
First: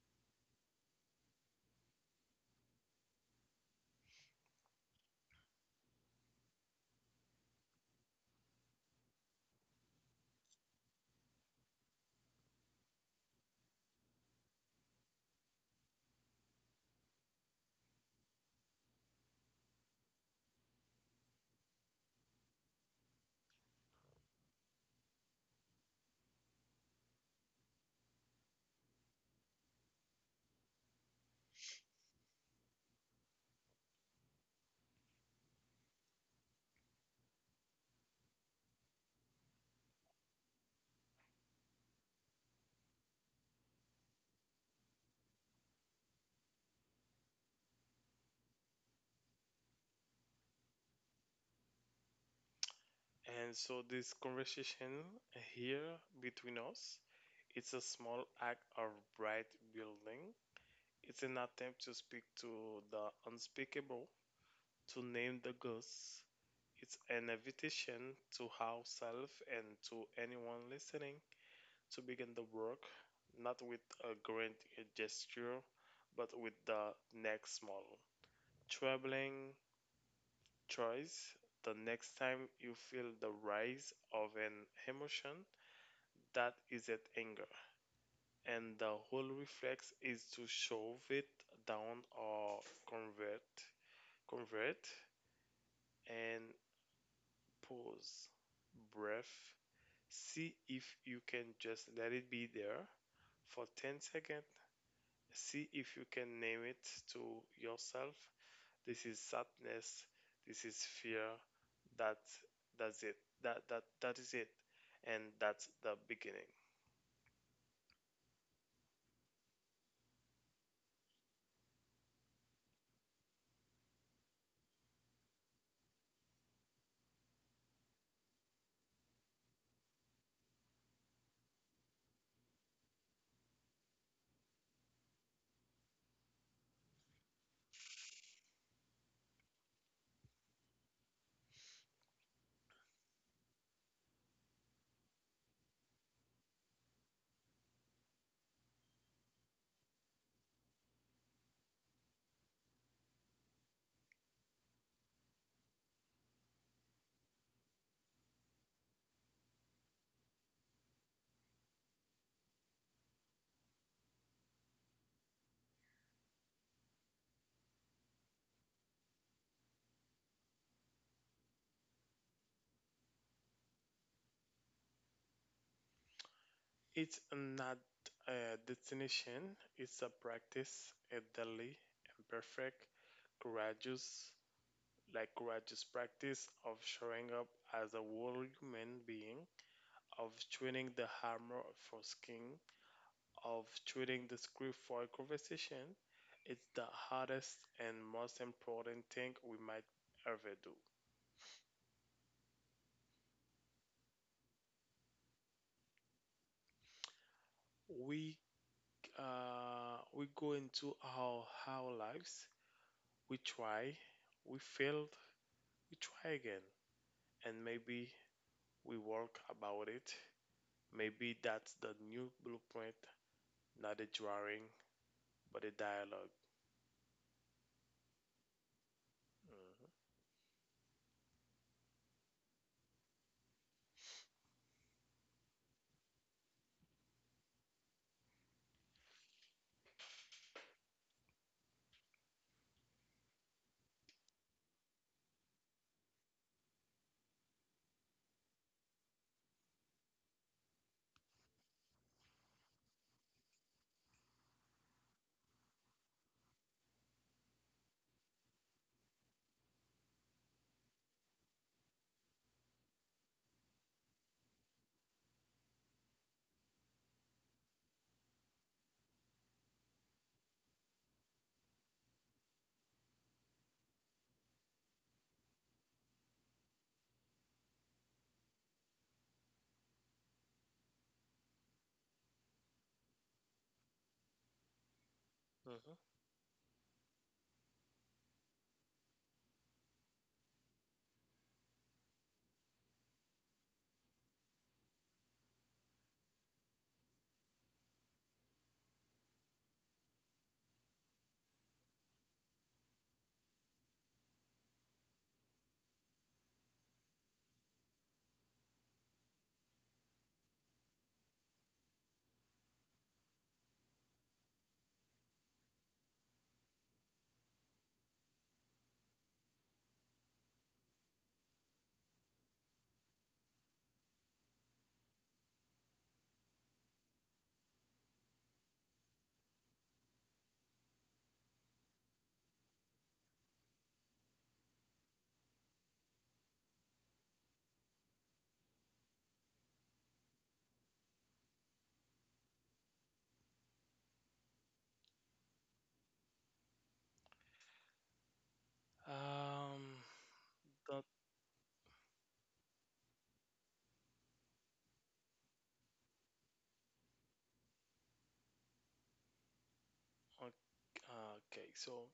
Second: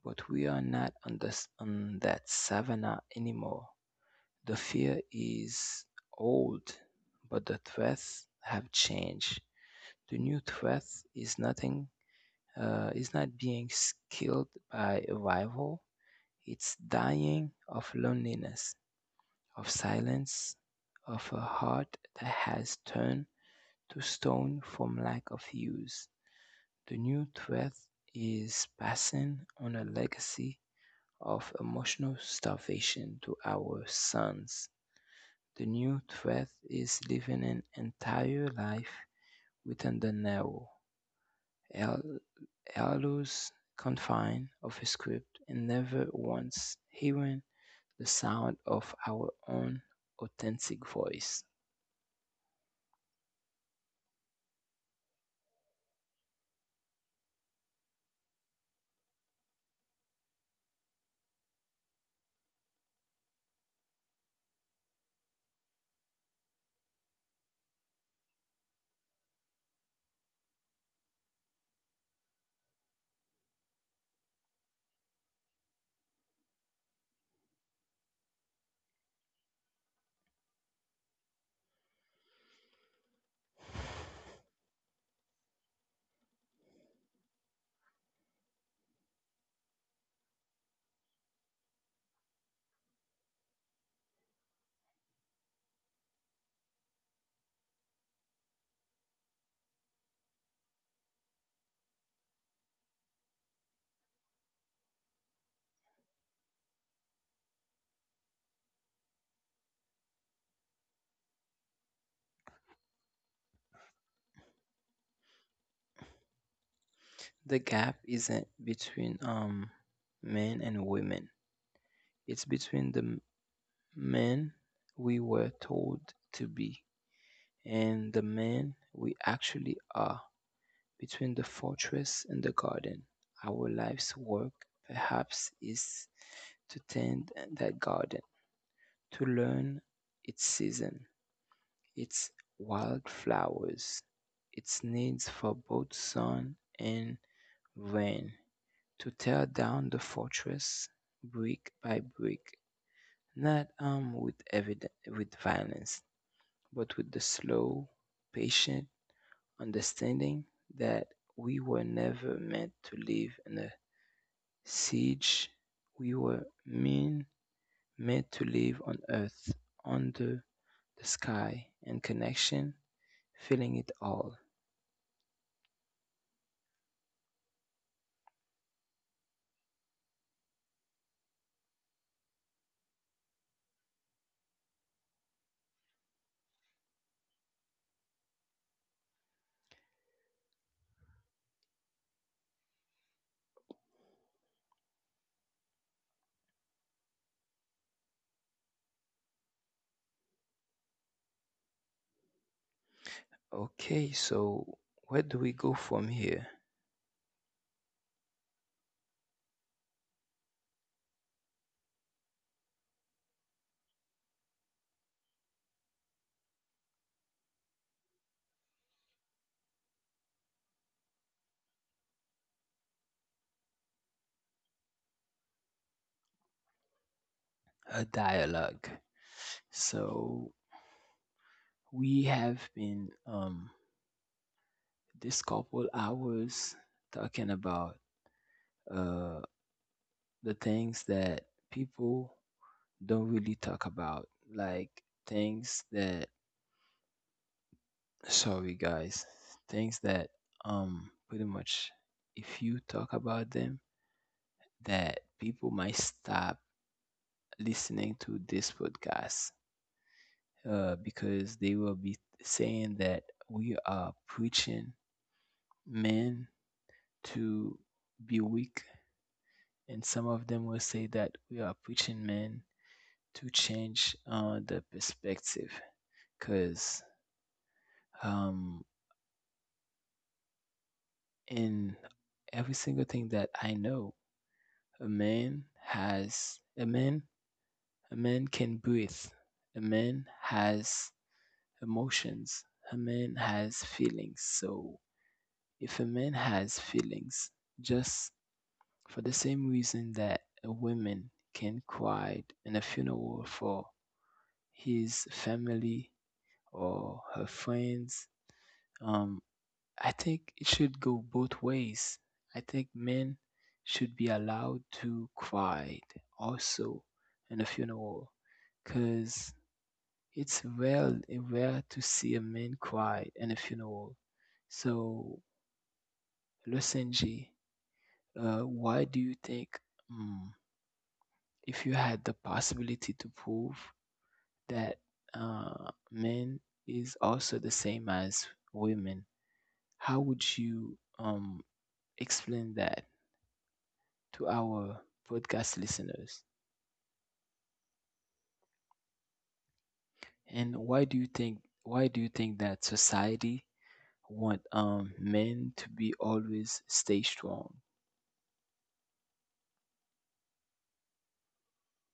A: But we are not on that savannah anymore. The fear is old, but the threats have changed. The new threat is nothing, is not being killed by a rival. It's dying of loneliness, of silence, of a heart that has turned to stone from lack of use. The new threat is passing on a legacy of emotional starvation to our sons. The new threat is living an entire life within the narrow, al- allows confine of a script and never once hearing the sound of our own authentic voice.
B: And so this conversation here between us, it's a small act of bright building. It's an attempt to speak to the unspeakable, to name the ghosts. It's an invitation to ourselves and to anyone listening to begin the work, not with a grand gesture, but with the next small, troubling choice. The next time you feel the rise of an emotion that isn't anger, and the whole reflex is to shove it down or convert, convert and pause, breath. See if you can just let it be there for 10 seconds. See if you can name it to yourself, this is sadness, this is fear, that that's it, that is it, and that's the beginning.
A: The gap isn't between men and women. It's between the men we were told to be and the men we actually are. Between the fortress and the garden, our life's work perhaps is to tend that garden, to learn its season, its wild flowers, its needs for both sun and rain, to tear down the fortress brick by brick, not armed with violence, but with the slow, patient understanding that we were never meant to live in a siege, we were men made to live on earth, under the sky, and connection, feeling it all.
B: It's not a destination, it's a practice, a daily and perfect courageous, like courageous practice of showing up as a whole human being, of twinning the armor for skin, of choosing the script for a conversation, is the hardest and most important thing we might ever do.
A: Okay, so where do we go from here?
B: We we go into our lives. We try, we failed, we try again, and maybe we work about it. Maybe that's the new blueprint, not a drawing, but a dialog.
A: A dialogue.
B: Mhm,
A: So we have been this couple hours talking about uh the things that people don't really talk about, like things that, sorry guys, things that pretty much if you talk about them that people might stop listening to this podcast, because they will be saying that we are preaching men to be weak, and some of them will say that we are preaching men to change the perspective because, um, in every single thing that I know. A man
B: mhm.
A: has a man, a man can breathe. A man has emotions. A man has feelings. So if a man has feelings, just for the same reason that a woman can cry in a funeral for his family or her friends, um, I think it should go both ways. I think men should be allowed to cry also in a funeral because it's rare, rare to see a man cry in a funeral. So, Lusenji, why do you think, mm, if you had the possibility to prove that men is also the same as women, how would you explain that to our podcast listeners?
B: Um,
A: And
B: the,
A: why do you think, why do you think that society want men to be always stay strong?
B: okay, okay, so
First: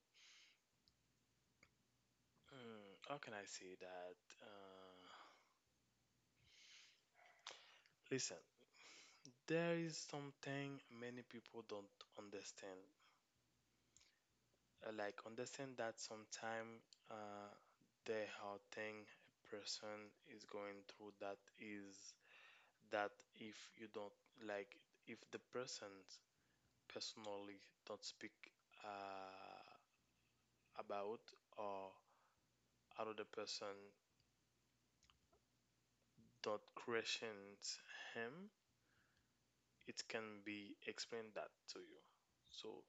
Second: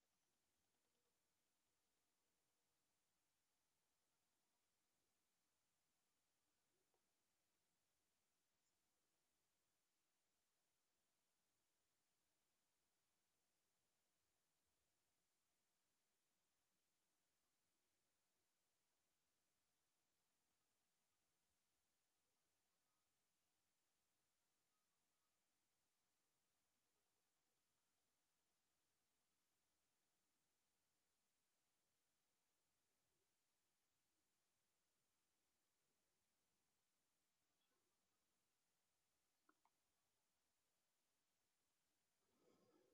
B: mm, how can I say that? Uh, Listen, there is something many people don't understand. Like understand that sometime uh, the how thing a person is going through, that is that if you don't like if the person personally don't speak uh, about, or another person don't question him, it can be explained that to you. So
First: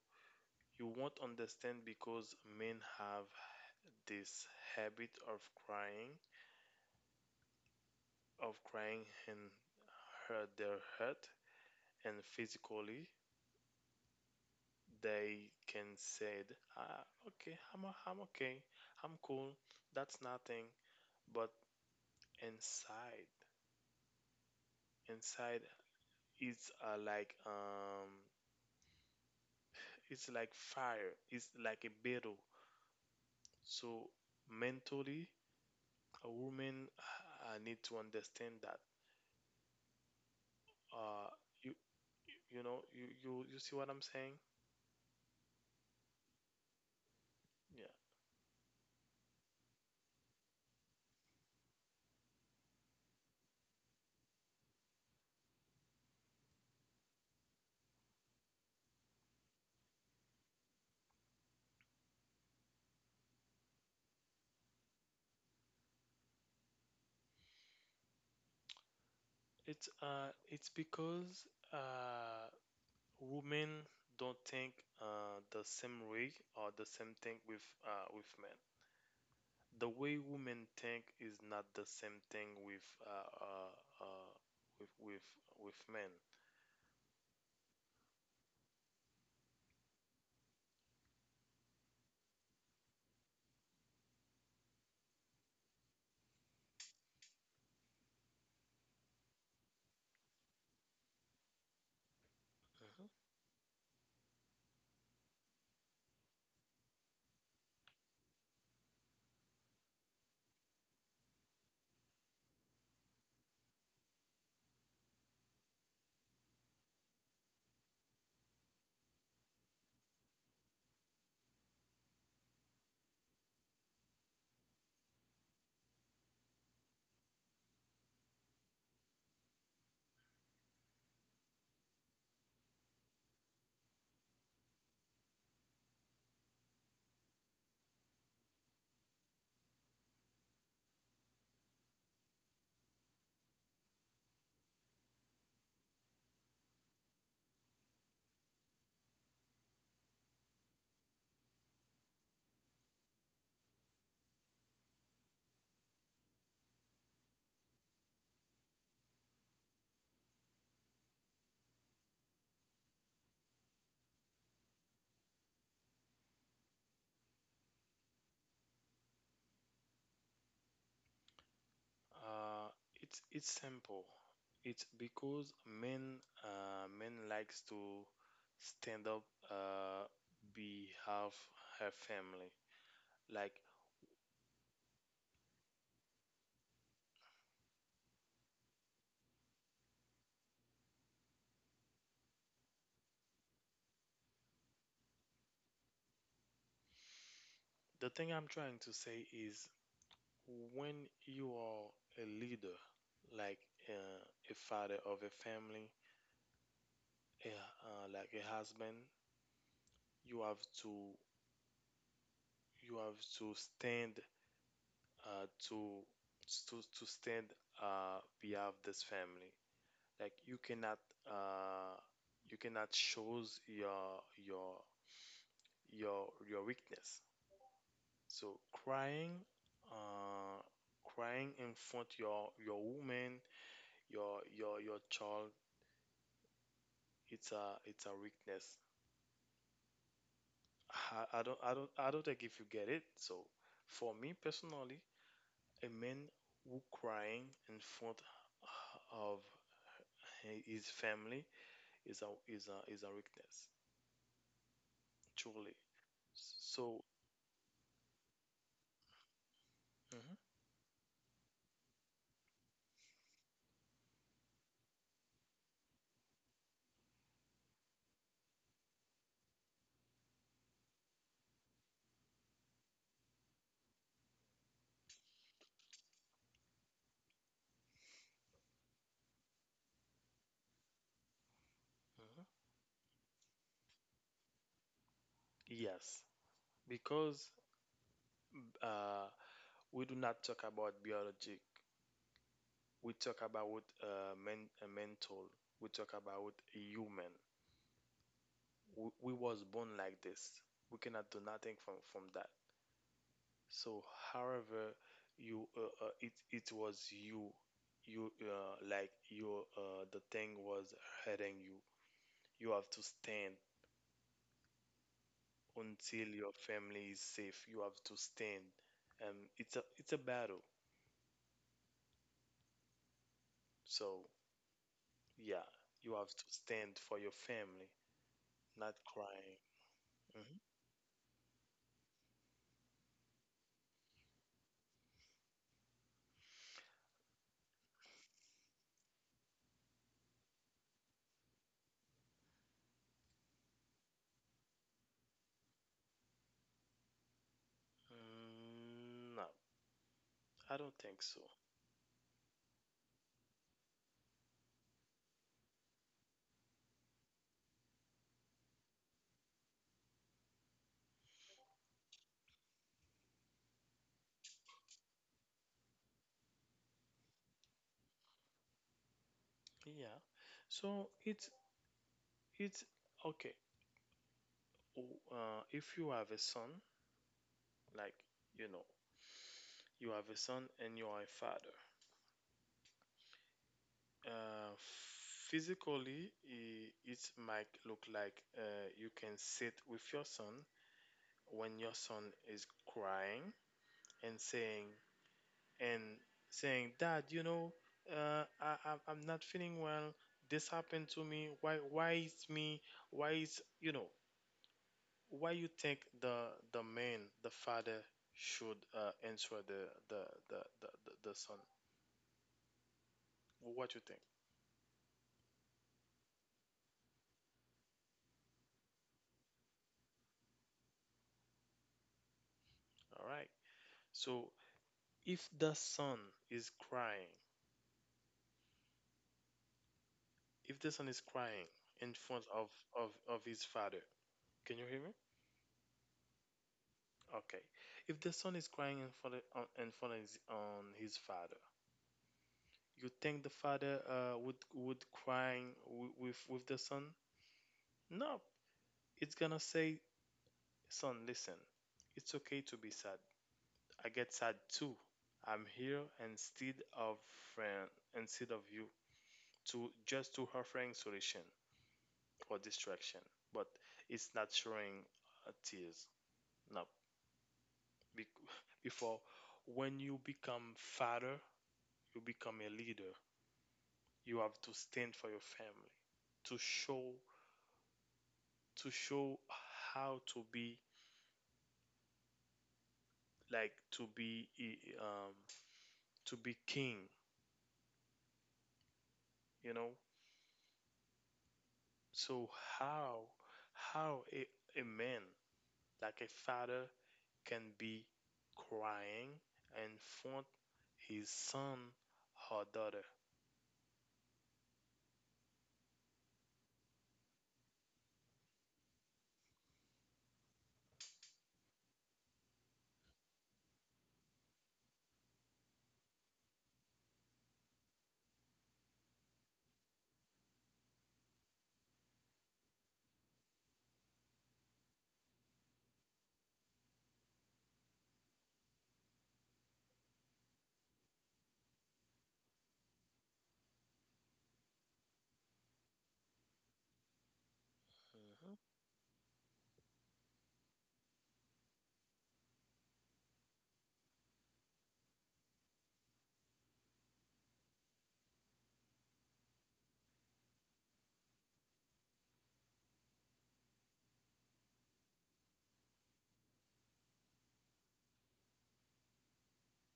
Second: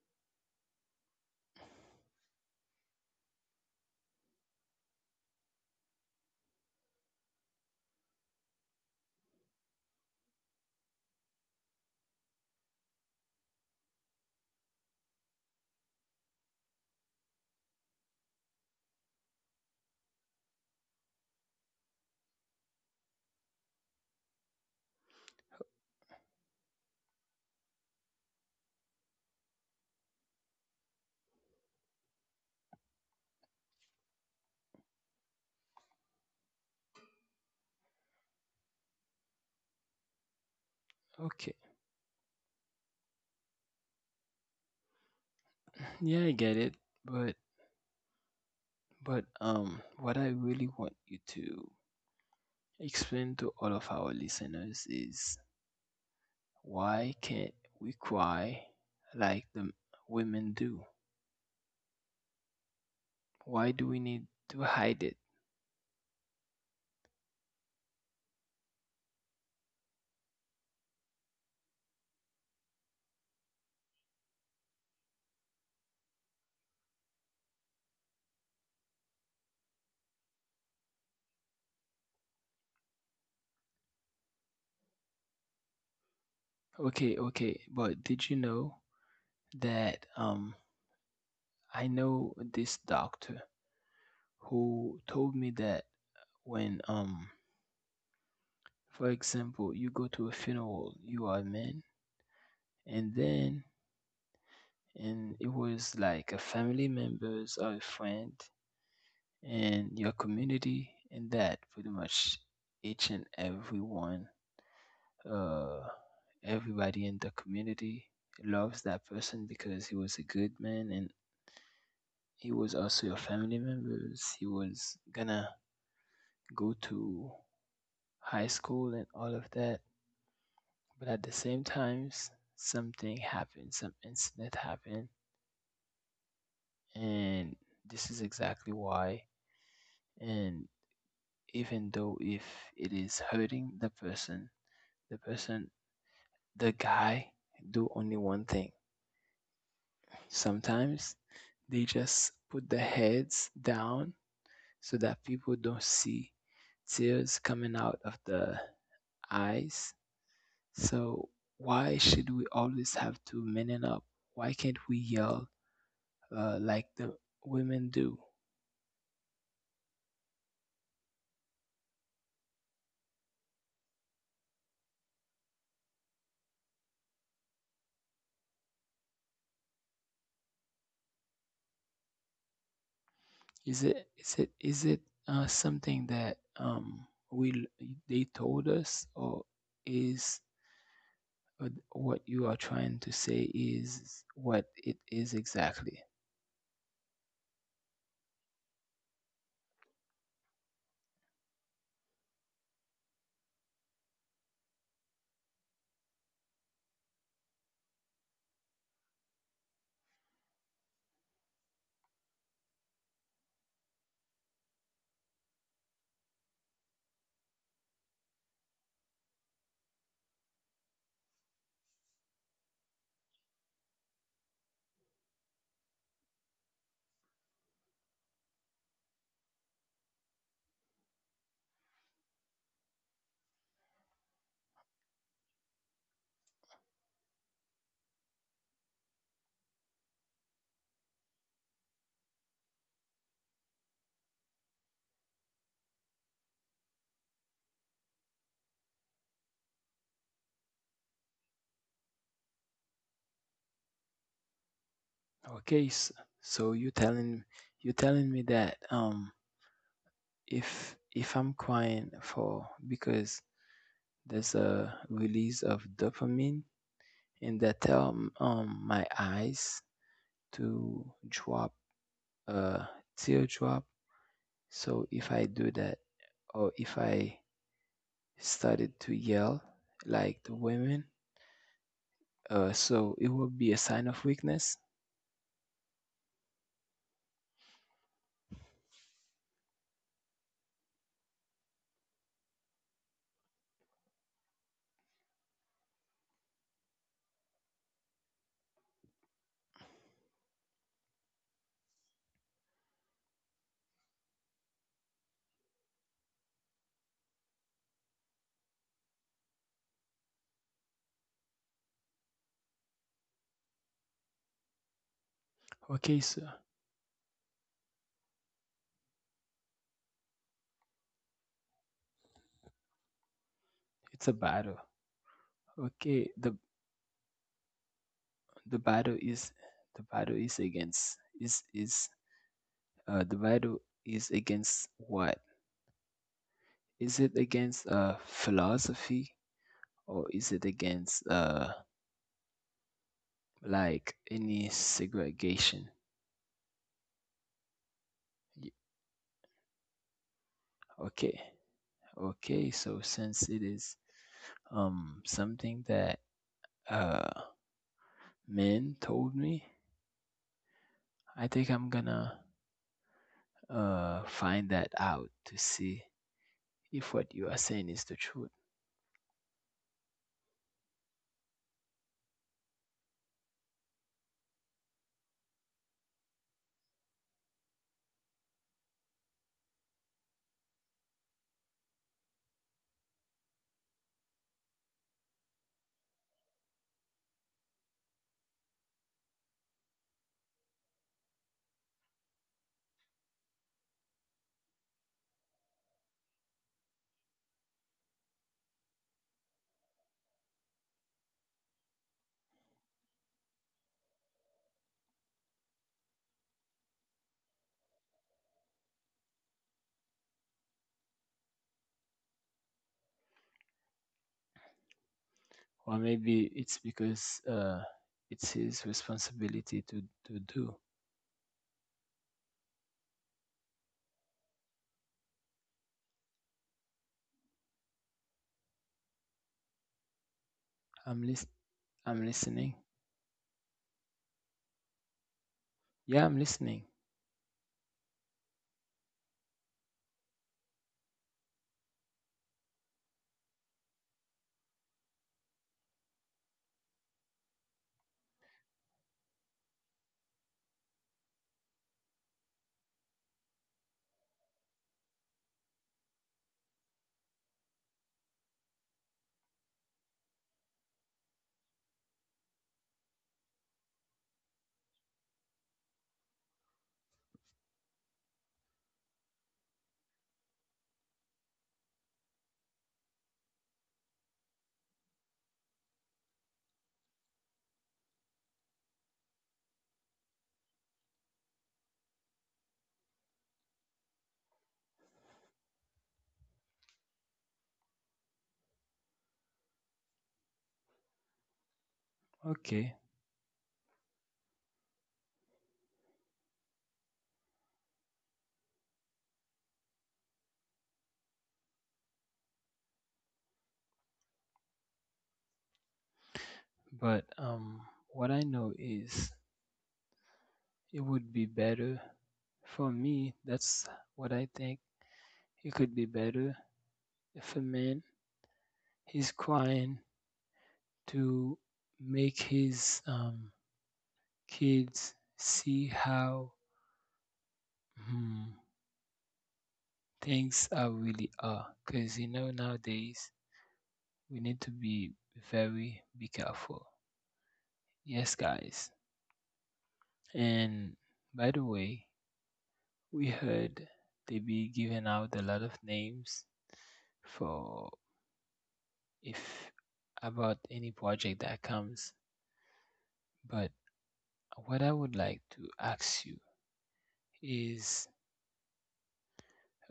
B: you won't understand, because men have this habit crying, of crying and hurt their hurt, and physically they can say, ah, okay, I'm okay, I'm cool, that's nothing. But inside, inside, it's it's like fire, it's like a battle. So mentally, a woman need to understand that uh
A: Okay.
B: you you know you see what I'm saying?
A: Yeah, I get it, but
B: Yeah.
A: what I really want you to explain to all of our listeners is, why can't we cry like the women do? Why do we need to hide it?
B: It's because uh women don't think the same way or the same thing with men. The way women think is not the same thing with uh with with with men.
A: Okay, okay, but did you know that, I know this doctor who told me that when, for example, you go to a funeral, you are a man, and then, and it was like a family members or a friend and your community, and that pretty much each and everyone, uh everybody in the community loves that person because he was a good man, and he was also your family members, he was gonna go to high school and all of that, but at the same times something happened, some incident happened, and this is exactly why, and even though if it is hurting the person, the person, the guy do only one thing sometimes, they just put their heads down so that people don't see tears coming out of the eyes. So why should we always have to man it up? Why can't we yell like the women do?
B: Uh, it's simple. It's because men likes to stand up uh, behalf her family. Like,
A: Is it something that, we, they told us, or is, what you are trying to say is what it is exactly?
B: the thing I'm trying to say is, when you are a leader, like a father of a family, like a husband, you have to stand uh, to to stand behalf this family. Like uh, you cannot shows your weakness. So crying, uh, crying in front your woman, your child, it's a weakness. I don't think if you get it. So for me personally, a man who crying in front of his family is a is a is a weakness, truly.
A: Okay, so you
B: So
A: telling, you telling me that,
B: mhm,
A: if I'm crying for because there's a release of dopamine and that tell my eyes to drop a teardrop. So if I do that, or if I started to yell like the women,
B: mhm.
A: so it would be a sign of weakness.
B: Yes, because uh, we do not talk about biologic. We talk about men, mental. We talk about human. We was born like this. We cannot do nothing from that. So, however, you it it was you, you like your the thing was hurting you. You have to stand
A: Okay,
B: until
A: so
B: your family is safe. You have to stand. It's a it's a battle. So.
A: it's a battle.
B: Yeah, you have
A: Okay,
B: to
A: the
B: stand for your family,
A: the
B: not
A: battle is,
B: crying.
A: the battle
B: Mhm.
A: is against, is the battle is against what? Is it against philosophy or is it against like any segregation? Y-
B: Mm, no, I don't think so.
A: Okay. Okay, so since it is something that uh men told me, I think I'm gonna find that out to see if what you are saying is the truth.
B: Yeah. So it's okay. If you have a son, like, you know, you have a son and you are a father. Uh, Physically, I it might look like you can sit with your son when your son is crying and and saying, "Dad, you know, I'm not feeling well. This happened to me. Why? Why is me? Why is you know? Why you think the the father should answer the the son? What you think?
A: Or maybe it's because it's his responsibility to do.
B: All right. So if the son is crying, if the son is
A: I'm lis-
B: crying in
A: I'm
B: front of
A: listening.
B: his father, can you hear me?
A: Yeah, I'm listening.
B: Okay. If the son is crying in front of, in front of his, on his father, you think the father would crying with the son? No, it's gonna say, son, listen, it's okay to be sad. I get sad too. I'm here, instead of friend, instead of you, to just to offering solution or distraction. But it's not showing tears. No. Bec- Before when you become father, you become a leader. You have to stand for your family, to show, to show how to be like to be to be king, you know. So
A: Okay.
B: how how a man, like a father, can be crying in front his son or daughter.
A: But what I know is, it would be better for me, that's what I think. It could be better if a man is trying to make his kids see how, hmm, things are really are, because you know nowadays we need to be very be careful, yes
B: Mhm.
A: guys, and by the way, we heard they be giving out a lot of names for, if about any project that comes, but what I would like to ask you is,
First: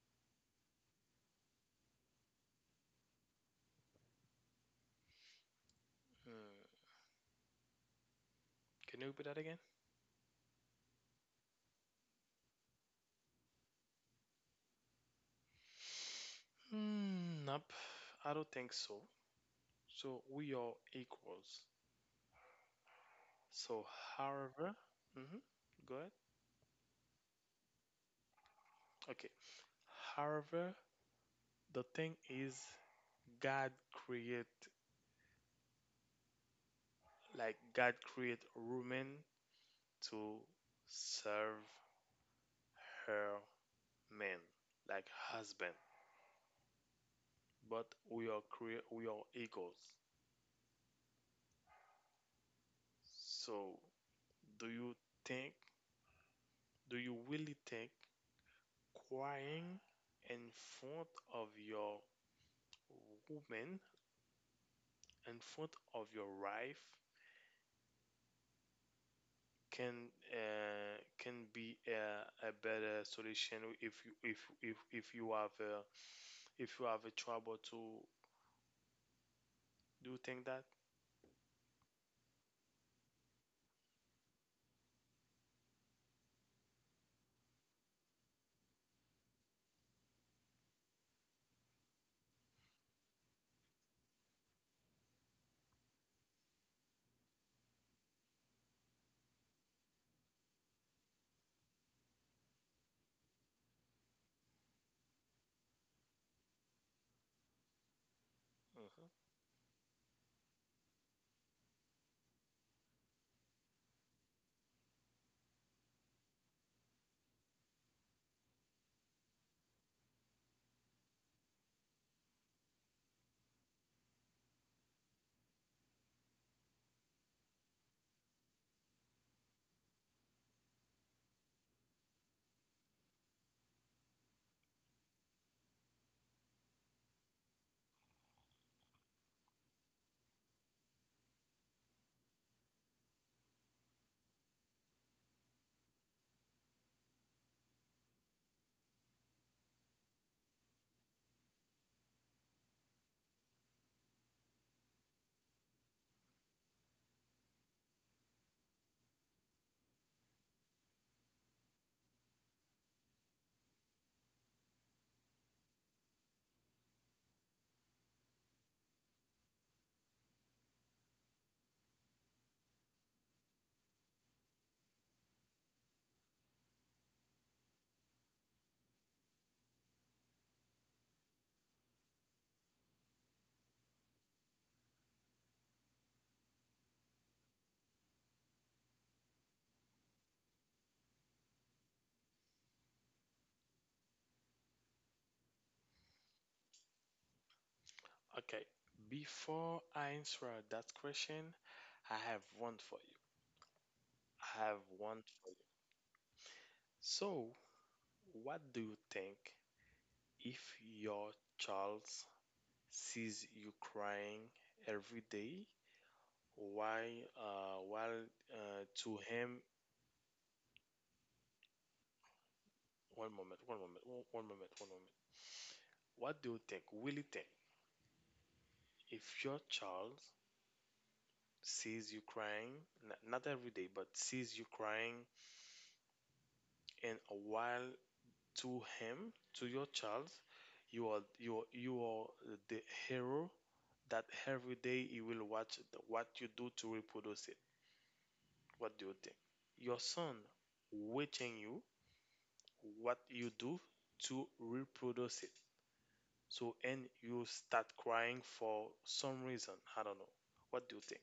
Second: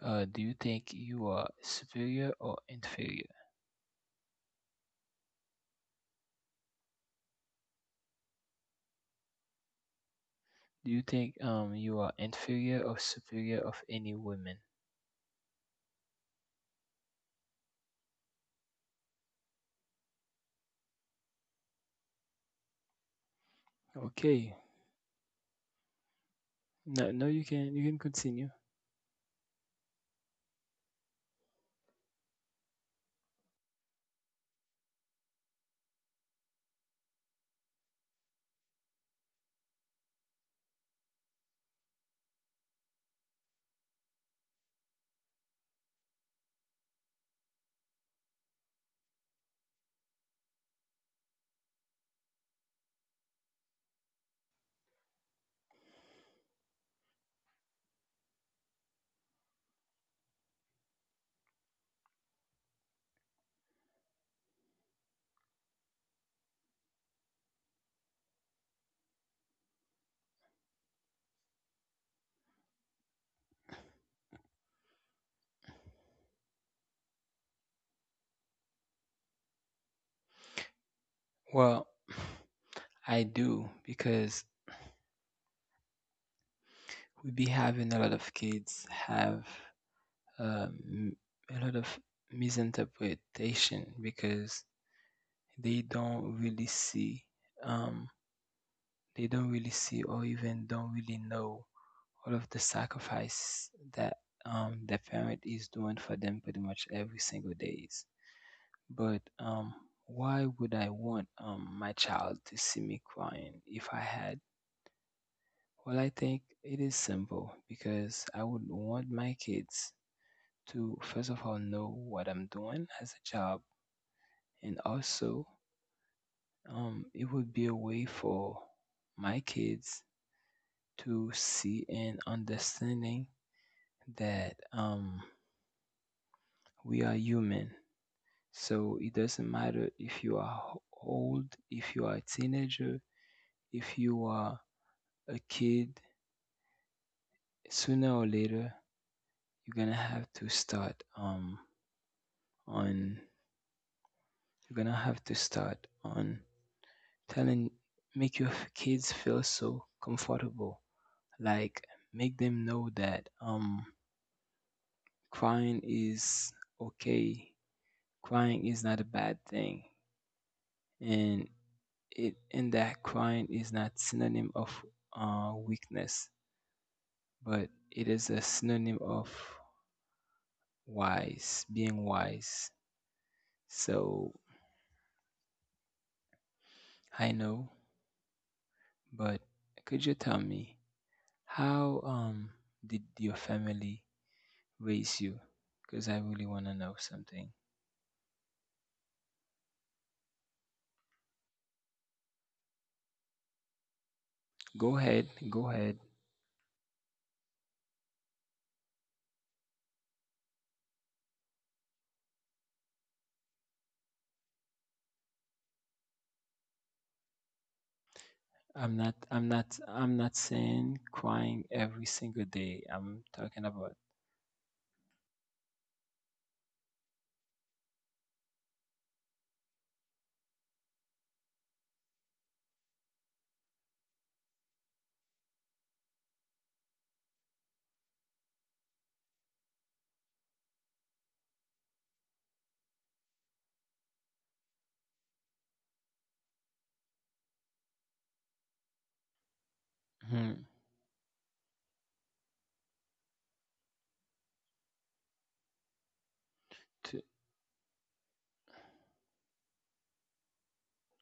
A: Do you think you are superior or inferior?
B: Hmm. Can you repeat that again?
A: Do you think you are inferior or superior of any woman?
B: Hmm, nope, I don't think so. So we are equals. So,
A: Okay.
B: however, hmm, go ahead.
A: No, no, you can, you can continue.
B: Okay. However, the thing is, god create, like god create woman to serve her men like husband, but we are create, we are equals. So do you think, do you really think crying in front of your woman, in front of your wife, can be a better solution, if you if if you have if you have a trouble to, do you think that
A: Well, I do because we be having a lot of kids have, um, a lot of misinterpretation because they don't really see, um they don't really see or even don't really know all of the sacrifice that, the parent is doing for them pretty much every single days. But
B: hmm
A: why would I want, my child to see me crying if I had? Well, I think it is simple because I would want my kids to first of all know what I'm doing as a job, and also, it would be a way for my kids to see and understanding that, we are human. So it doesn't matter if you are old, if you are a teenager, if you are a kid, sooner or later, you're going to have to start, on, you're going to have to start on telling, make your kids feel so comfortable. Like, make them know that, crying is okay, crying is not a bad thing. And it in that crying is not synonym of weakness, but it is a synonym of wise, being wise. So I know, but could you tell me how, did your family raise you? Because I really want to know something.
B: okay? Before I answer that question, I have one for you. I have
A: Go
B: one
A: ahead,
B: for you.
A: go ahead.
B: So what do you think if your child sees you crying every day, why while to him,
A: I'm not saying crying every single day. I'm talking about,
B: one moment. What do you think? Will it take, if your child sees you crying, not every day, but sees you crying and a while, to him, to your child, you are the hero that every day he will watch the, what you do to reproduce it. What do you think? Your son
A: hmm,
B: watching you, what you do to reproduce it. So, and
A: to,
B: you start crying for some reason. I don't know. What do you think?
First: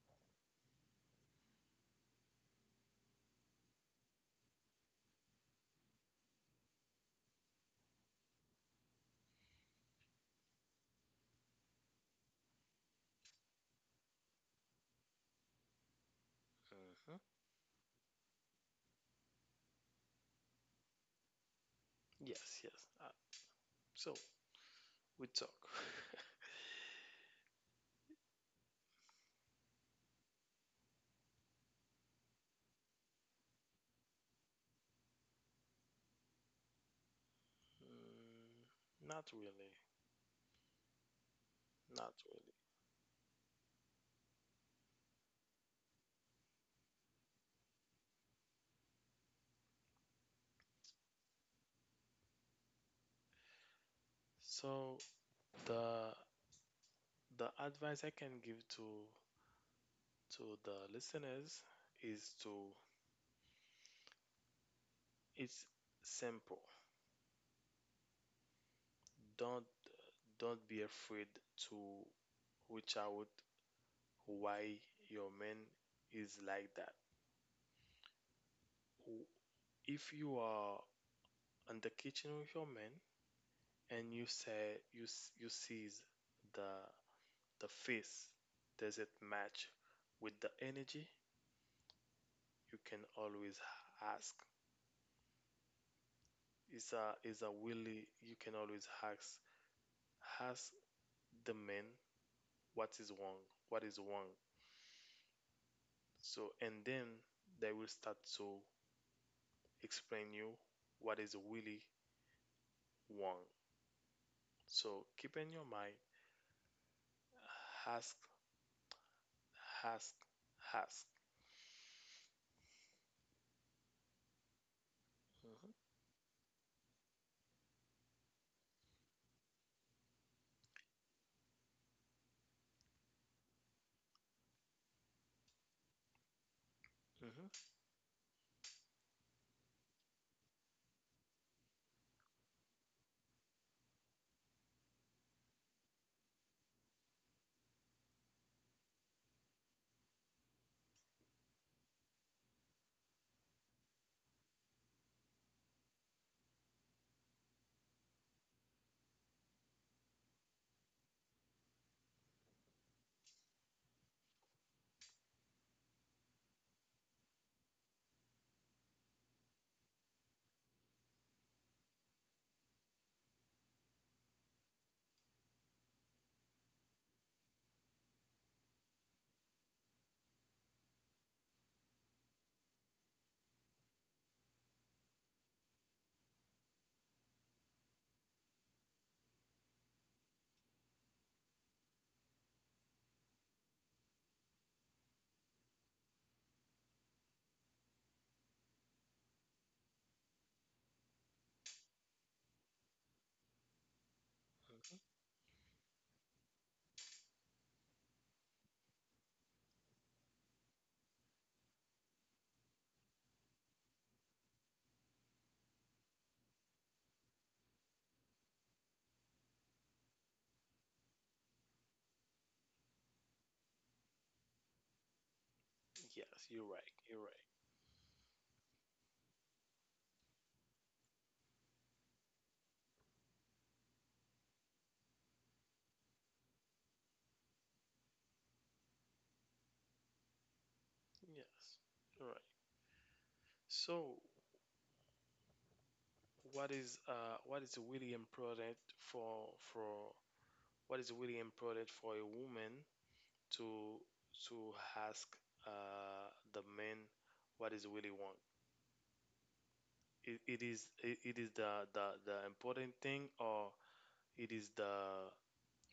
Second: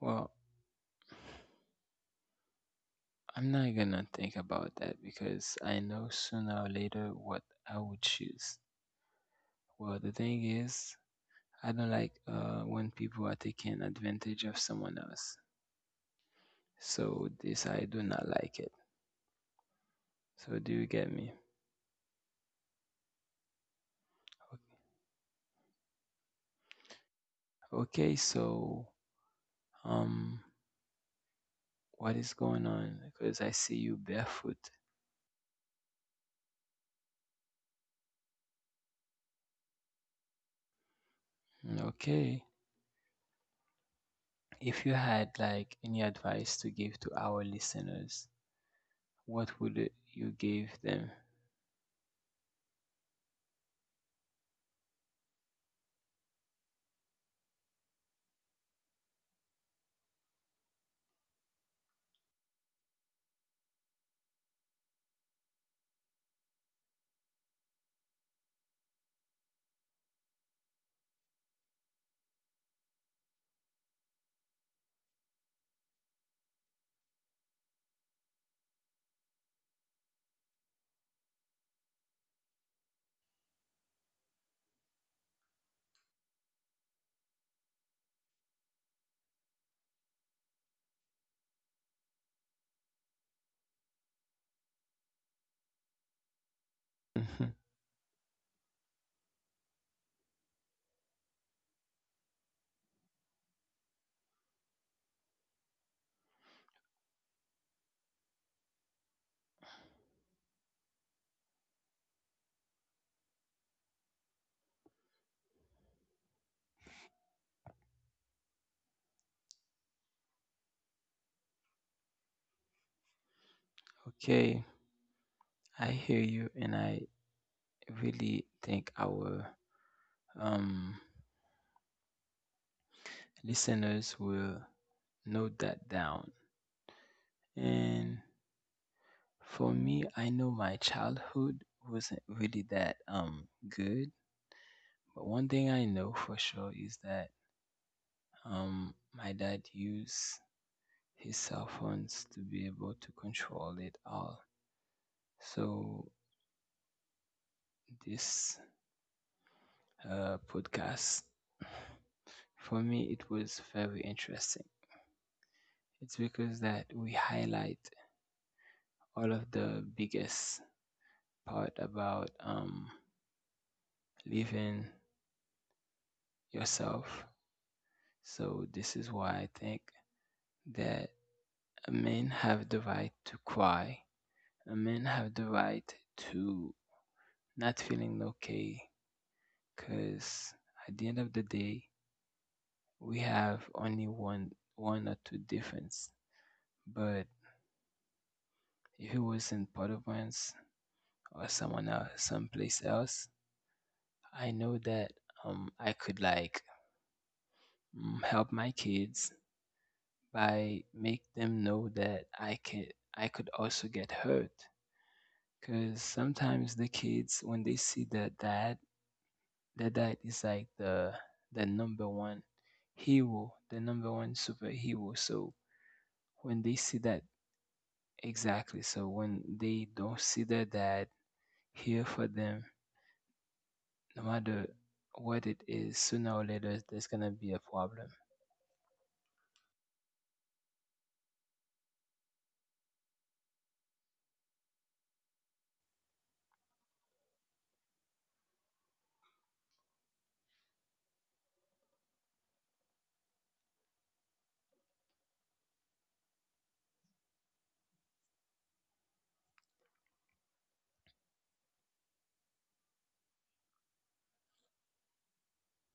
A: well, I'm not gonna think about that because I know sooner or later what I would choose. Well, the thing is, I don't like when people are taking advantage of someone else. So
B: Mhm.
A: this I do not like it. So do you get me?
B: Yes, yes. Uh, so we talk.
A: Okay, so, um, what is going on? Because I see you barefoot.
B: Mm, not really,
A: Mm, okay,
B: not really.
A: if you had like any advice to give to our listeners, what would you give them?
B: So the the advice I can give to the listeners is to, it's simple. Don't don't be afraid to reach out why your man is like that. W- If you are in the kitchen with your man, and you say you you sees the The face, does it match with the energy. You can always ask. It's a really you can always ask, ask the man what is wrong, what is wrong. So, and then they will start to explain you what is really wrong. So keep in your mind, ask, ask, ask.
A: Okay.
B: Hmm.
A: I hear you, and I really think our, um, listeners will note that down.
B: Hmm.
A: And for me, I know my childhood wasn't really that good, but one thing I know for sure is that, my dad used his cell phones to be able to control it all. So this podcast for me it was very interesting. It's because that we highlight all of the biggest part about, living yourself. So this is why I think that men have the right to cry. Men have the right to not feeling no okay, because at the end of the day, we have only one or two difference. But if it was in Providence or someone else, someplace else, I know that, I could like, help my kids by make them know that I can, I could also get hurt, because sometimes the kids when they see their dad, their dad is like the number one hero, the number one superhero. So
B: Yes,
A: when
B: you're
A: they
B: right.
A: see
B: You're
A: that,
B: right.
A: exactly, so when they don't see their dad here for them no matter what it is, sooner or later there's gonna be a problem.
B: Yes, you're right. So what is what is really important for for what is really important for a woman to to ask the man what is really want? It is the important thing, or it is the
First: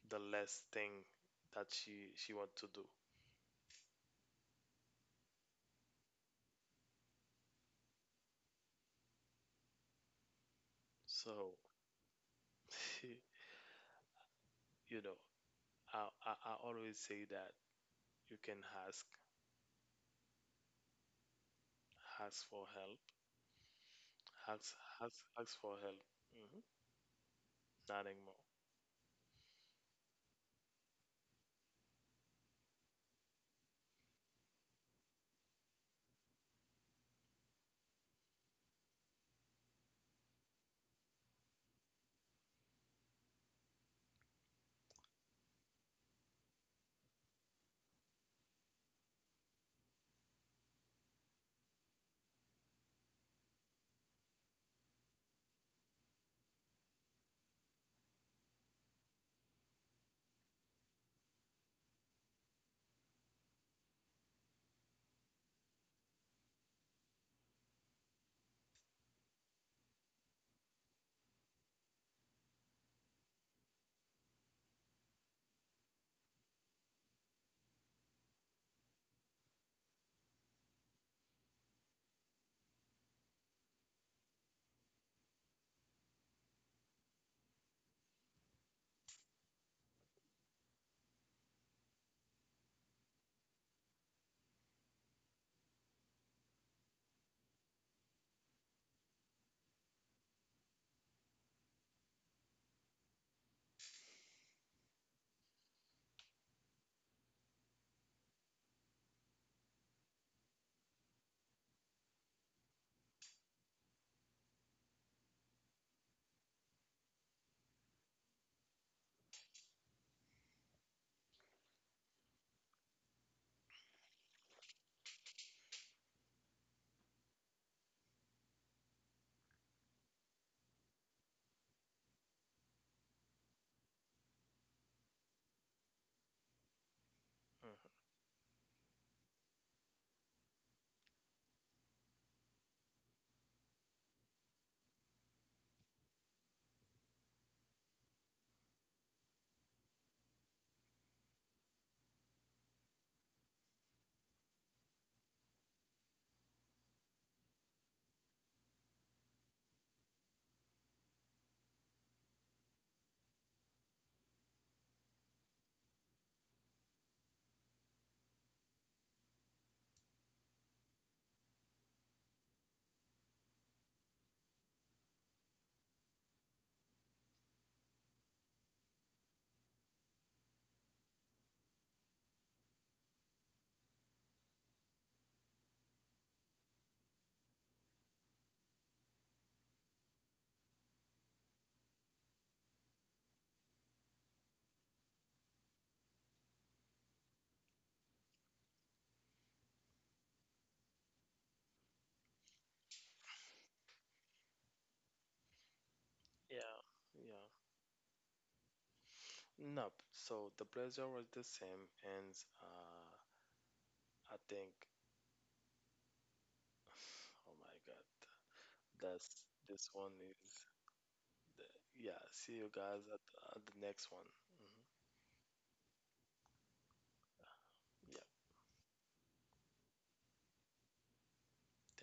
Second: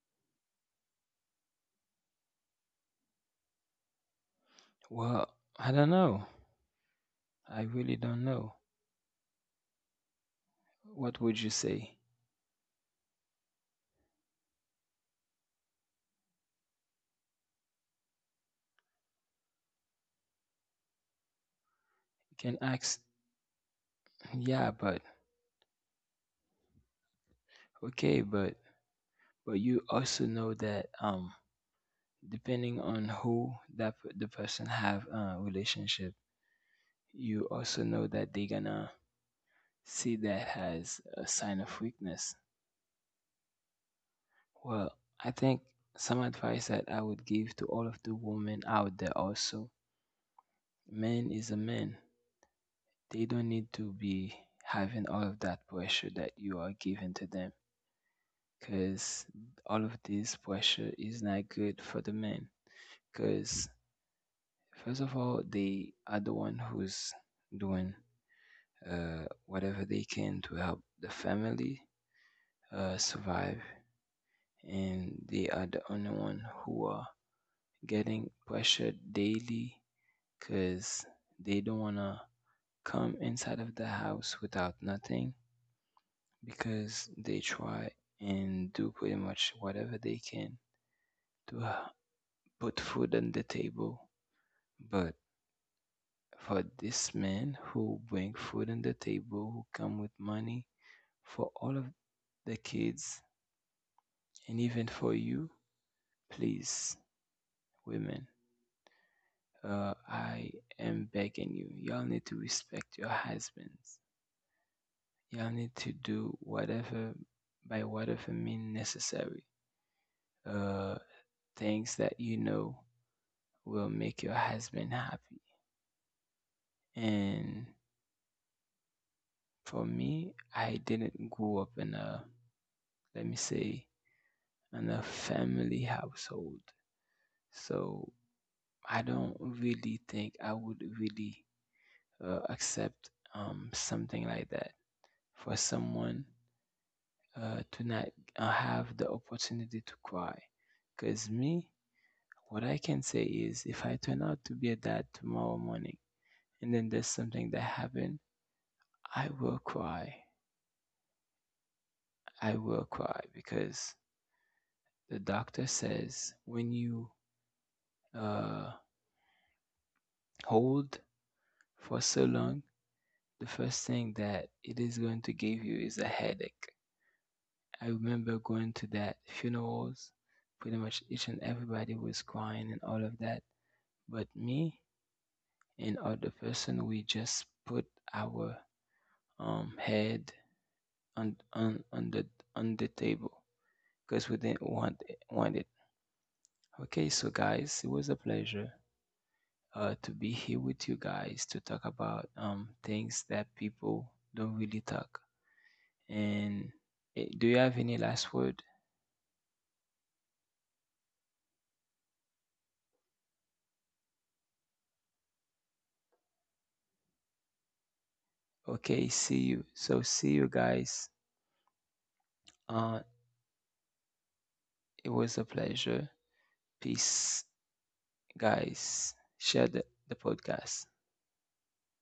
B: less thing that she want to do.
A: Well, I don't know, I really don't know, what would you
B: So
A: say?
B: you know, I always say that you can ask,
A: You
B: ask
A: can
B: for help,
A: ask, yeah,
B: ask
A: but
B: ask for help. Hmm.
A: okay,
B: Nothing more.
A: but you also know that depending on who, the person have a relationship, you also know that they gonna see that as a sign of weakness. Well, I think some advice that I would give to all of the women out there, also men, is a man, they don't need to be having all of that pressure that you are giving to them, because all of this pressure is not good for the men. Because first of all, they are the one who's doing, whatever they can to help the family, survive, and they are the only one who are getting pressured daily because they don't wanna come inside of the house without nothing because they try and do pretty much whatever they can to, put food on the table. But for this man who bring food on the table, who come with money for all of the kids and even for you, please, women, I am begging you. Y'all need to respect your husbands. Y'all need to do whatever by whatever means necessary. Uh, things that you know will make your husband happy. And for me, I didn't grow up in a, let me say, in a family household.
B: Mhm.
A: So I don't really think I would really accept, something like that, for someone, to not, have the opportunity to cry. Because me, what I can say is if I turn out to be a dad tomorrow morning and then there's something that happened, I will cry. I will cry because the doctor says when you, uh, hold for so long, the first thing that it is going to give you is a headache. I remember going to that funerals, pretty much each and everybody was crying and all of that. But me and other person, we just put our head on the on the table because we didn't want it, want it. Okay, so guys, it was a pleasure to be here with you guys to talk about things that people don't really talk.
B: Yeah,
A: And eh,
B: yeah.
A: do you have any last word?
B: No, so the pleasure was the same, and uh, I think, oh my God,
A: Okay, see
B: that's
A: you.
B: this
A: So,
B: one
A: see you
B: is
A: guys.
B: the yeah. See you
A: Uh,
B: guys at the next one. Hmm.
A: it was a pleasure. Peace,
B: Yeah,
A: guys. Share the podcast.
B: thank